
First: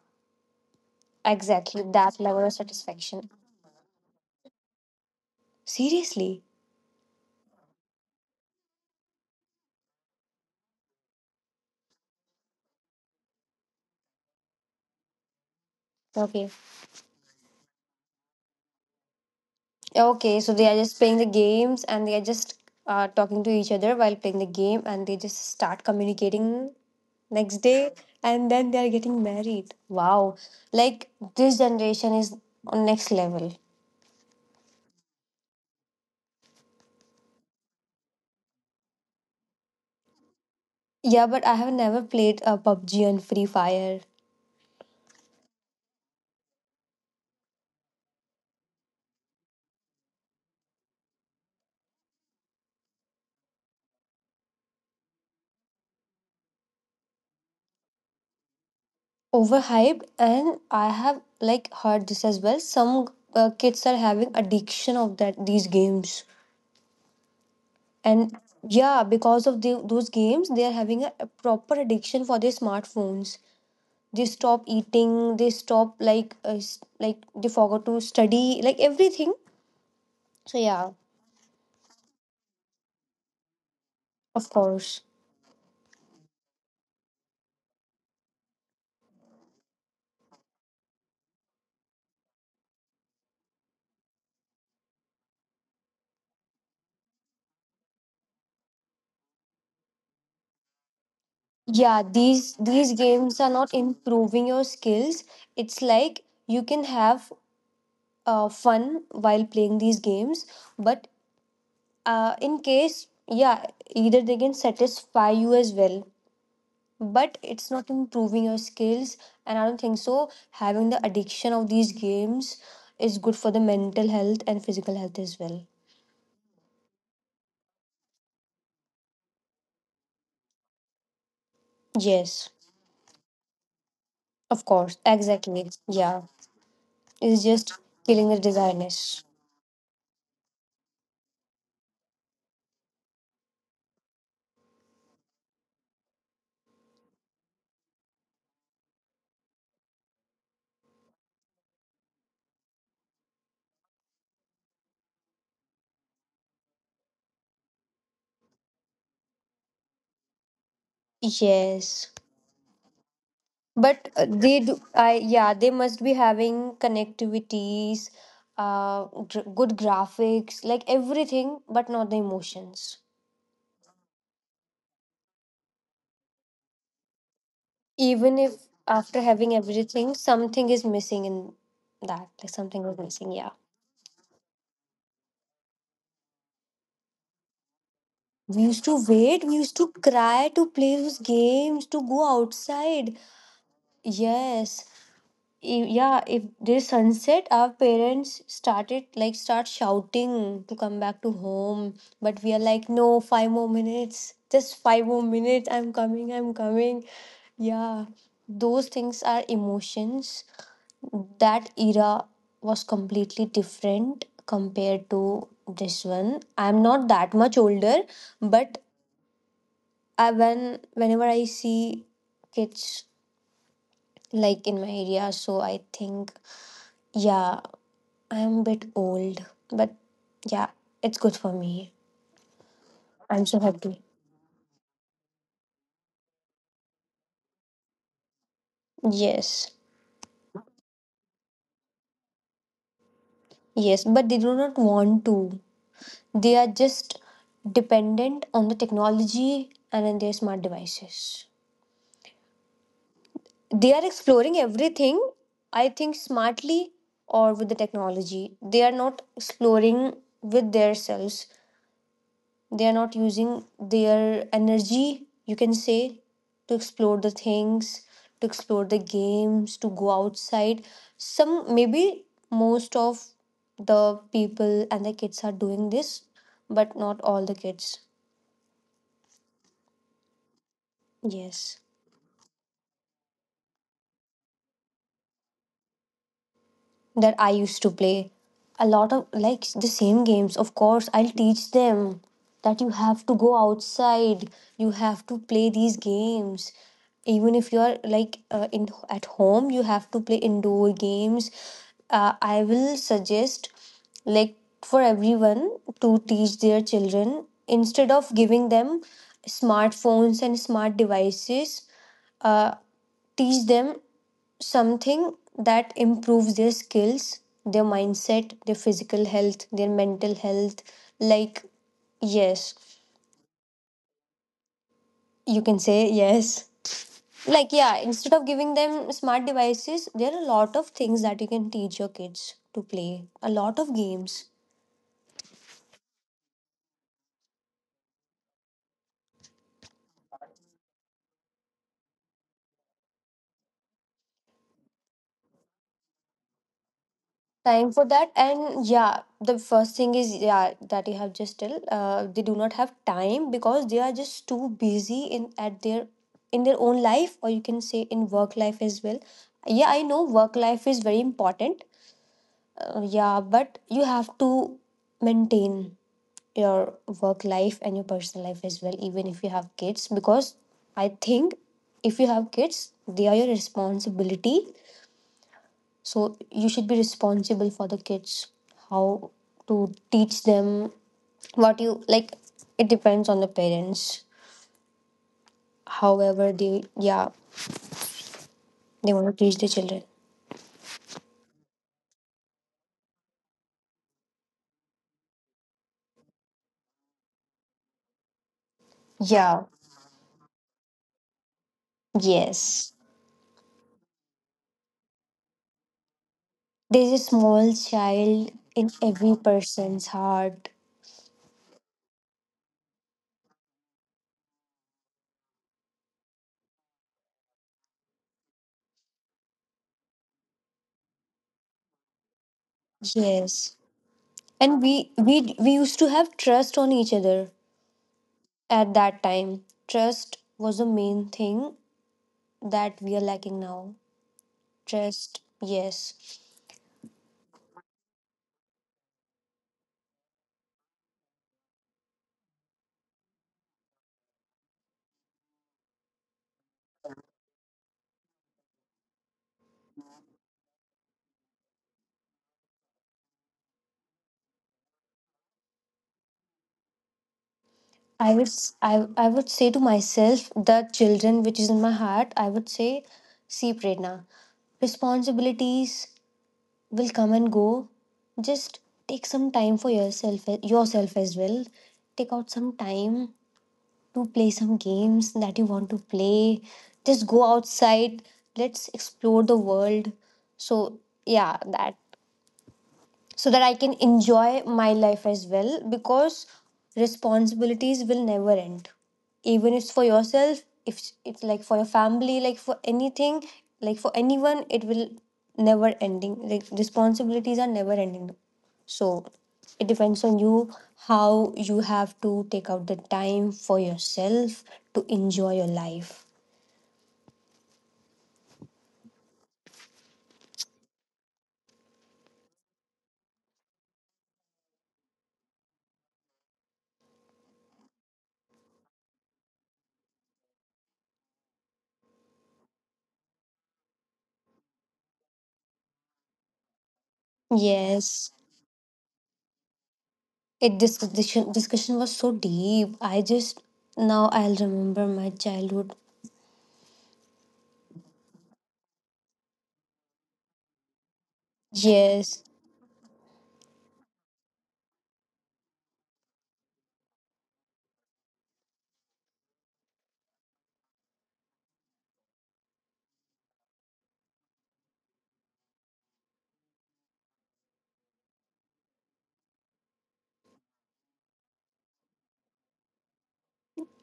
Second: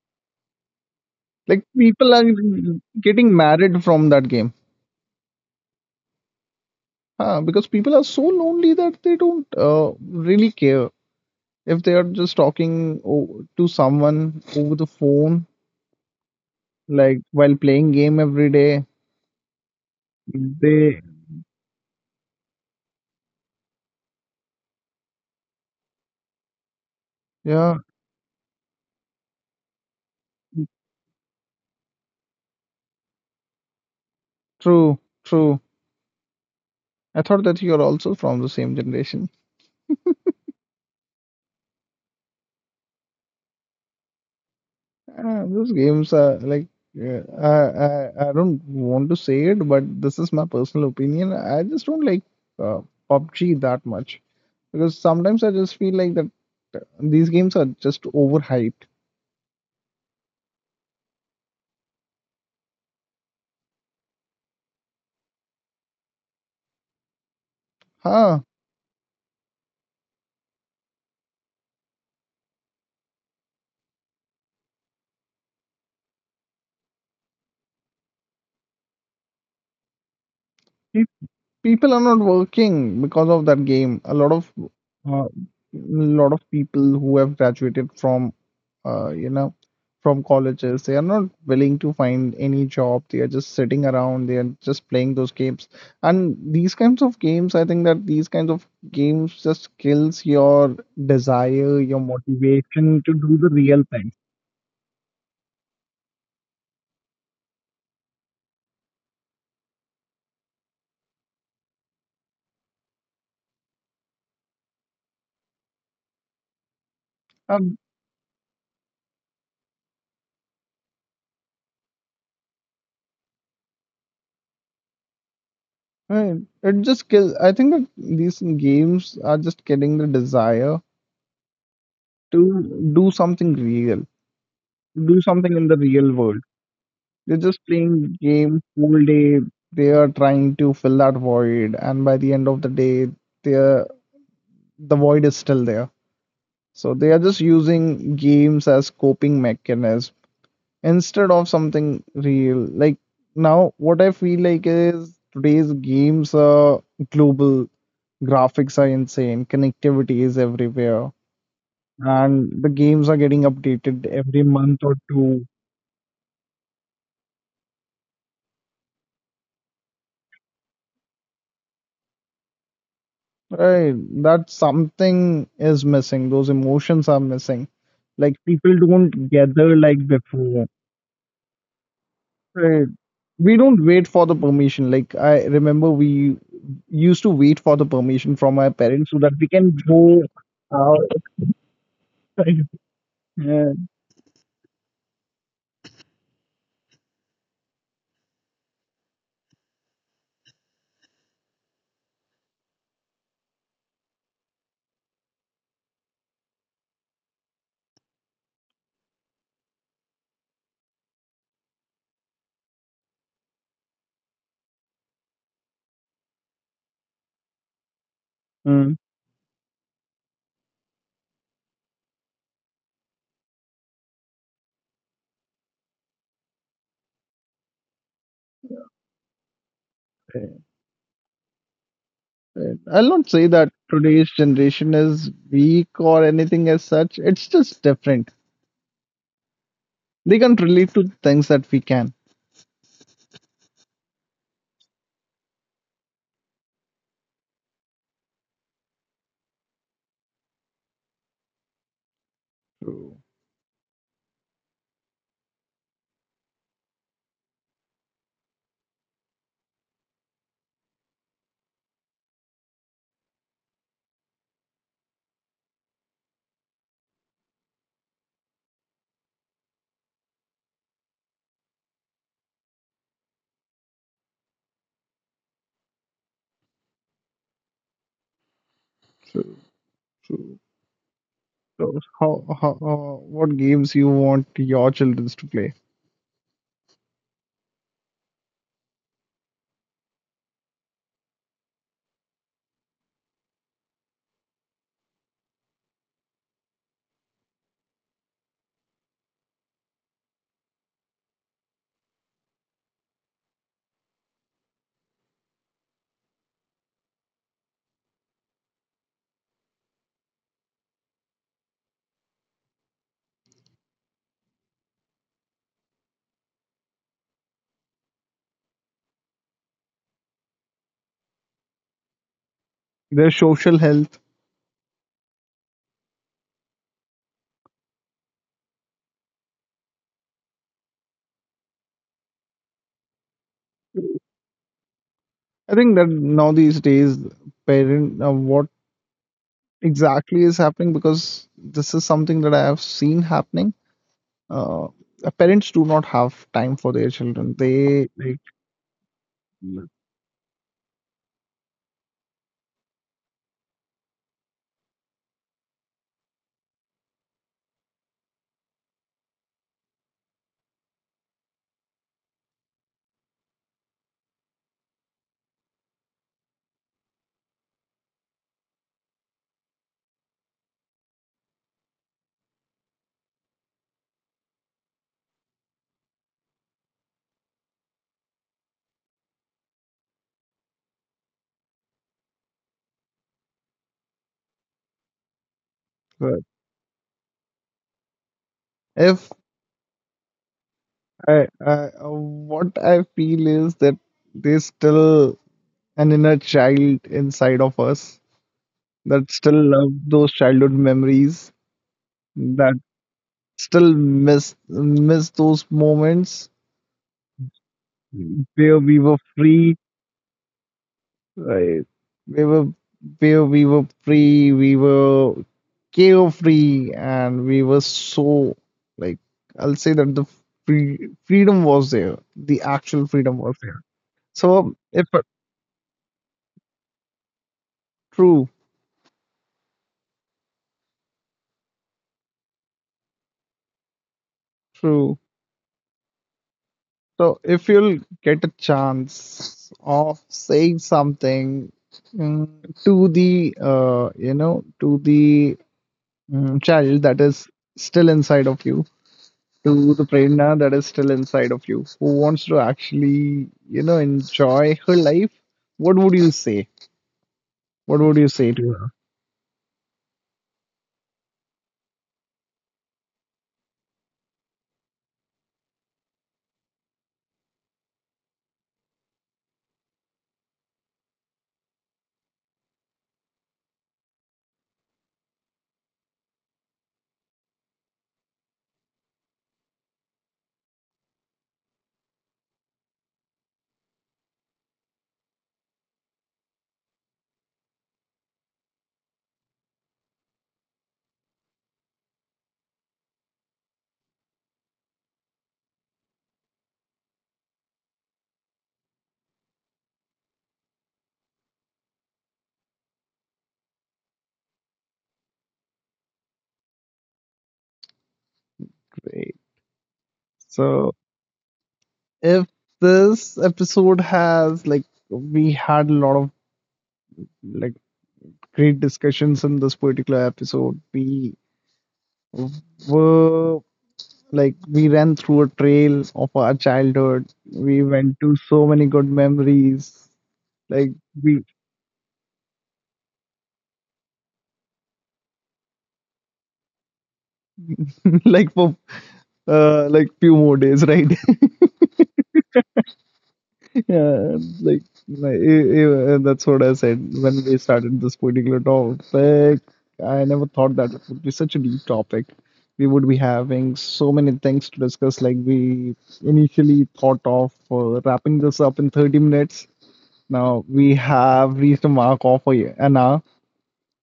Speaker 1: Like
Speaker 2: exactly
Speaker 1: people
Speaker 2: that
Speaker 1: are
Speaker 2: level of satisfaction.
Speaker 1: getting married from that game.
Speaker 2: Seriously.
Speaker 1: Huh, because people are so lonely that they don't really care if they are just talking to someone over the phone,
Speaker 2: Okay.
Speaker 1: like while playing game every day.
Speaker 2: Okay, so they are just
Speaker 1: They
Speaker 2: playing the games, and they are just talking to each other while playing the game, and they just start communicating next
Speaker 1: yeah,
Speaker 2: day, and then they are getting married. Wow. Like this generation is on next level.
Speaker 1: true, true. I thought that you're also from the same generation.
Speaker 2: Yeah, but I have never played a PUBG and Free Fire.
Speaker 1: Those games are like I don't want to say it, but this is my personal opinion. I just don't like uh, PUBG that much because sometimes I just feel like that these games are just overhyped.
Speaker 2: Overhyped. And I have like heard this as well. Some kids are having addiction of that these games. And
Speaker 1: Huh?
Speaker 2: yeah, because of those games, they are having a proper addiction for their smartphones. They stop eating, they stop like like they forgot to study, like everything. So yeah,
Speaker 1: People are not working because of that game. A
Speaker 2: of course.
Speaker 1: uh, lot of people who have graduated from uh, you know from colleges, they are not willing to find any job, they are just sitting around, they are just playing those games. And these kinds of games, I think that these kinds of games just kills your desire, your
Speaker 2: Yeah, these
Speaker 1: motivation to do
Speaker 2: games
Speaker 1: the
Speaker 2: are not
Speaker 1: real thing.
Speaker 2: improving your skills. It's like you can have fun while playing these games, but in case yeah, either they can satisfy you as well, but it's
Speaker 1: um,
Speaker 2: not improving your skills. And I don't think so having the addiction of these games is good for the mental health and physical health as well.
Speaker 1: right. It just kills. I think that these games are just killing the desire to
Speaker 2: Yes,
Speaker 1: do something real,
Speaker 2: of course,
Speaker 1: do something
Speaker 2: exactly.
Speaker 1: in the real
Speaker 2: Yeah,
Speaker 1: world. They're
Speaker 2: it's
Speaker 1: just
Speaker 2: just
Speaker 1: playing
Speaker 2: killing the
Speaker 1: game whole
Speaker 2: designers.
Speaker 1: day. They are trying to fill that void, and by the end of the day, they're, the void is still there. So they are just using games as coping mechanism instead of something real. Like now, what I feel like is today's games are global, graphics are insane, connectivity is everywhere,
Speaker 2: Yes,
Speaker 1: and the games are getting updated
Speaker 2: but
Speaker 1: every
Speaker 2: they do.
Speaker 1: month or
Speaker 2: I
Speaker 1: two.
Speaker 2: yeah, they must be having connectivities, good graphics, like everything, but not the emotions.
Speaker 1: Right, that something is missing. Those emotions are missing. Like
Speaker 2: Even if
Speaker 1: people
Speaker 2: after
Speaker 1: don't
Speaker 2: having
Speaker 1: gather like
Speaker 2: everything,
Speaker 1: before.
Speaker 2: something is missing in that. Like something
Speaker 1: Right.
Speaker 2: was missing. Yeah.
Speaker 1: We don't wait for the permission. Like I remember we used to wait for the permission from
Speaker 2: We
Speaker 1: our
Speaker 2: used to
Speaker 1: parents, so that
Speaker 2: wait,
Speaker 1: we
Speaker 2: we
Speaker 1: can
Speaker 2: used to
Speaker 1: go
Speaker 2: cry to play
Speaker 1: out.
Speaker 2: those games, to go
Speaker 1: [LAUGHS]
Speaker 2: outside.
Speaker 1: Yeah.
Speaker 2: Yes, yeah, if there's sunset, our parents started like start shouting to come back to home, but we are like, no, five more minutes, just five more minutes, I'm coming, I'm coming. Yeah, those things are emotions. That era was completely different compared to this one. I'm not that much older, but
Speaker 1: Mm.
Speaker 2: I, when whenever I see kids like in my area, so I think, yeah, I'm a bit old, but yeah, it's good for me.
Speaker 1: Right. I'll not
Speaker 2: I'm
Speaker 1: say
Speaker 2: so
Speaker 1: that
Speaker 2: happy.
Speaker 1: today's generation is weak or anything as such. It's just different.
Speaker 2: Yes,
Speaker 1: They can't relate to things that we can.
Speaker 2: yes, but they do not want to. They are just dependent on the technology and on their smart devices.
Speaker 1: True,
Speaker 2: They are exploring everything, I think, smartly or with the technology. They are not exploring with themselves. They are not using their energy, you can say, to explore the things, to explore the games, to go outside. Some maybe most of the people and the kids are doing this, but not all the kids.
Speaker 1: true, true.
Speaker 2: Yes,
Speaker 1: So how what games you want your children to play?
Speaker 2: that I used to play. A lot of like the same games. Of course, I'll teach them that you have to go outside, you have to play these games. Even if you're like in at home, you have to play indoor games. I will suggest like for everyone to teach their children instead of giving them smartphones and smart devices, uh, teach them something that improves their skills, their mindset, their physical health, their mental health. Like, yes,
Speaker 1: Their social health.
Speaker 2: you can say yes. Like, yeah, instead of giving them smart devices, there are a lot of things that you can teach your kids to play, a lot of games.
Speaker 1: I think that now these days, what exactly is happening? Because this is something that I have seen happening. Uh, Parents do not have time for their children.
Speaker 2: Time for
Speaker 1: They
Speaker 2: that,
Speaker 1: like
Speaker 2: and yeah, the first thing is yeah, that you have just tell they do not have time because they are just too busy in at their in their own life, or you can say in work life as well. Yeah, I know work life is very important. Yeah, but you have to maintain your work life and your personal life as well, even if you have kids, because I think if you have kids, they are your responsibility, so you should be responsible for the kids, how to teach them what you like. It depends on the parents.
Speaker 1: uh,
Speaker 2: However, they yeah they want
Speaker 1: if
Speaker 2: to teach the children.
Speaker 1: I what I feel is that there's still an inner child inside of us that still
Speaker 2: Yeah.
Speaker 1: love those childhood memories that
Speaker 2: Yes.
Speaker 1: still miss those moments
Speaker 2: There's a small child
Speaker 1: where
Speaker 2: in
Speaker 1: we were
Speaker 2: every
Speaker 1: free.
Speaker 2: person's heart.
Speaker 1: Right. We were Where we were free. We were carefree, and we were so like, I'll say that the freedom was there. The actual freedom was
Speaker 2: Yes.
Speaker 1: there. So
Speaker 2: And
Speaker 1: if
Speaker 2: we used to have trust on each other
Speaker 1: true,
Speaker 2: at that time. Trust was the main thing that we are lacking now.
Speaker 1: true.
Speaker 2: Trust. Yes.
Speaker 1: So if you'll get a chance of saying something, to the to the child that is still inside of you, to the prerna that is still inside of you, who wants to actually, you know, enjoy her life, what would you say? What would you
Speaker 2: I would
Speaker 1: say to her?
Speaker 2: I would say to myself, the children which is in my heart, I would say, see Prerna, responsibilities will come and go. Just take some time for yourself, yourself as well. Take out some time to play some games that you want to play. Just go outside. Let's explore the world. So yeah, that so that I can enjoy my life as well, because responsibilities will never end. Even if it's for yourself, if it's like for your family, like for anything, like for anyone, it will never ending. Like responsibilities are never ending. So it depends on you how you have to take out the time for yourself to enjoy your life.
Speaker 1: Great. So if this episode has, like, we had a lot of like great discussions in this particular episode, we were like, we ran through a trail of our childhood, we went
Speaker 2: Yes,
Speaker 1: to so many good memories,
Speaker 2: it
Speaker 1: like
Speaker 2: this
Speaker 1: we,
Speaker 2: discussion was so deep. I just now I'll remember my childhood.
Speaker 1: [LAUGHS] like for like few more days, right? [LAUGHS]
Speaker 2: Yes,
Speaker 1: Yeah, like that's what I said when we started this particular topic. I never thought that it would be such a deep topic. We would be having so many things to discuss. Like we initially thought of wrapping this up in 30 minutes. Now we have reached a mark of an hour.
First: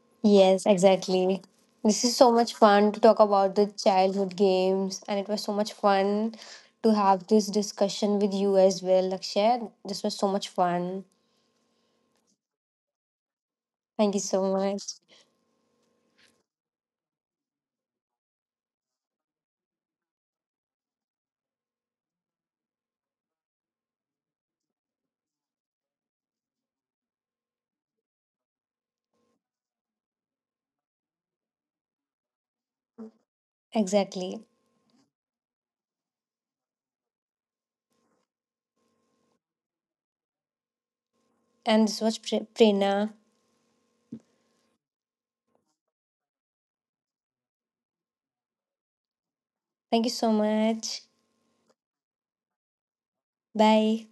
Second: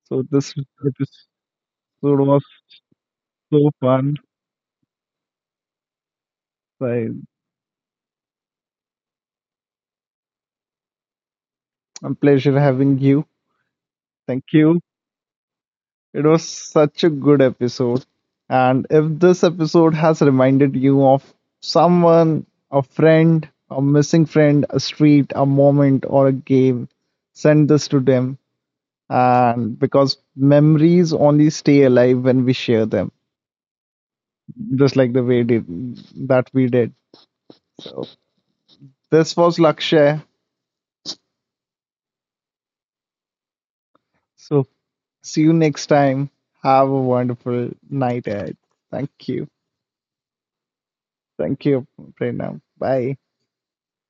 Speaker 1: So this
Speaker 2: yes,
Speaker 1: episode
Speaker 2: exactly. This is so
Speaker 1: was
Speaker 2: much
Speaker 1: so
Speaker 2: fun to talk about the
Speaker 1: so fun.
Speaker 2: childhood games, and it was so much fun to
Speaker 1: Like,
Speaker 2: have this discussion with you as well, Lakshay. This was so much fun.
Speaker 1: a pleasure having you.
Speaker 2: Thank you so
Speaker 1: Thank you.
Speaker 2: much.
Speaker 1: It was such a good episode. And if this episode has reminded you of someone, a friend, a missing friend, a street, a moment, or a game, send this to them. And because memories only stay alive when we share them,
Speaker 2: Exactly.
Speaker 1: just like the way did, that we did. So, this was Lakshay.
Speaker 2: And this was Prerna.
Speaker 1: So, see you next time. Have a wonderful night ahead. Thank you.
Speaker 2: Thank you so much.
Speaker 1: Thank you, Prerna. Bye.
Speaker 2: Bye.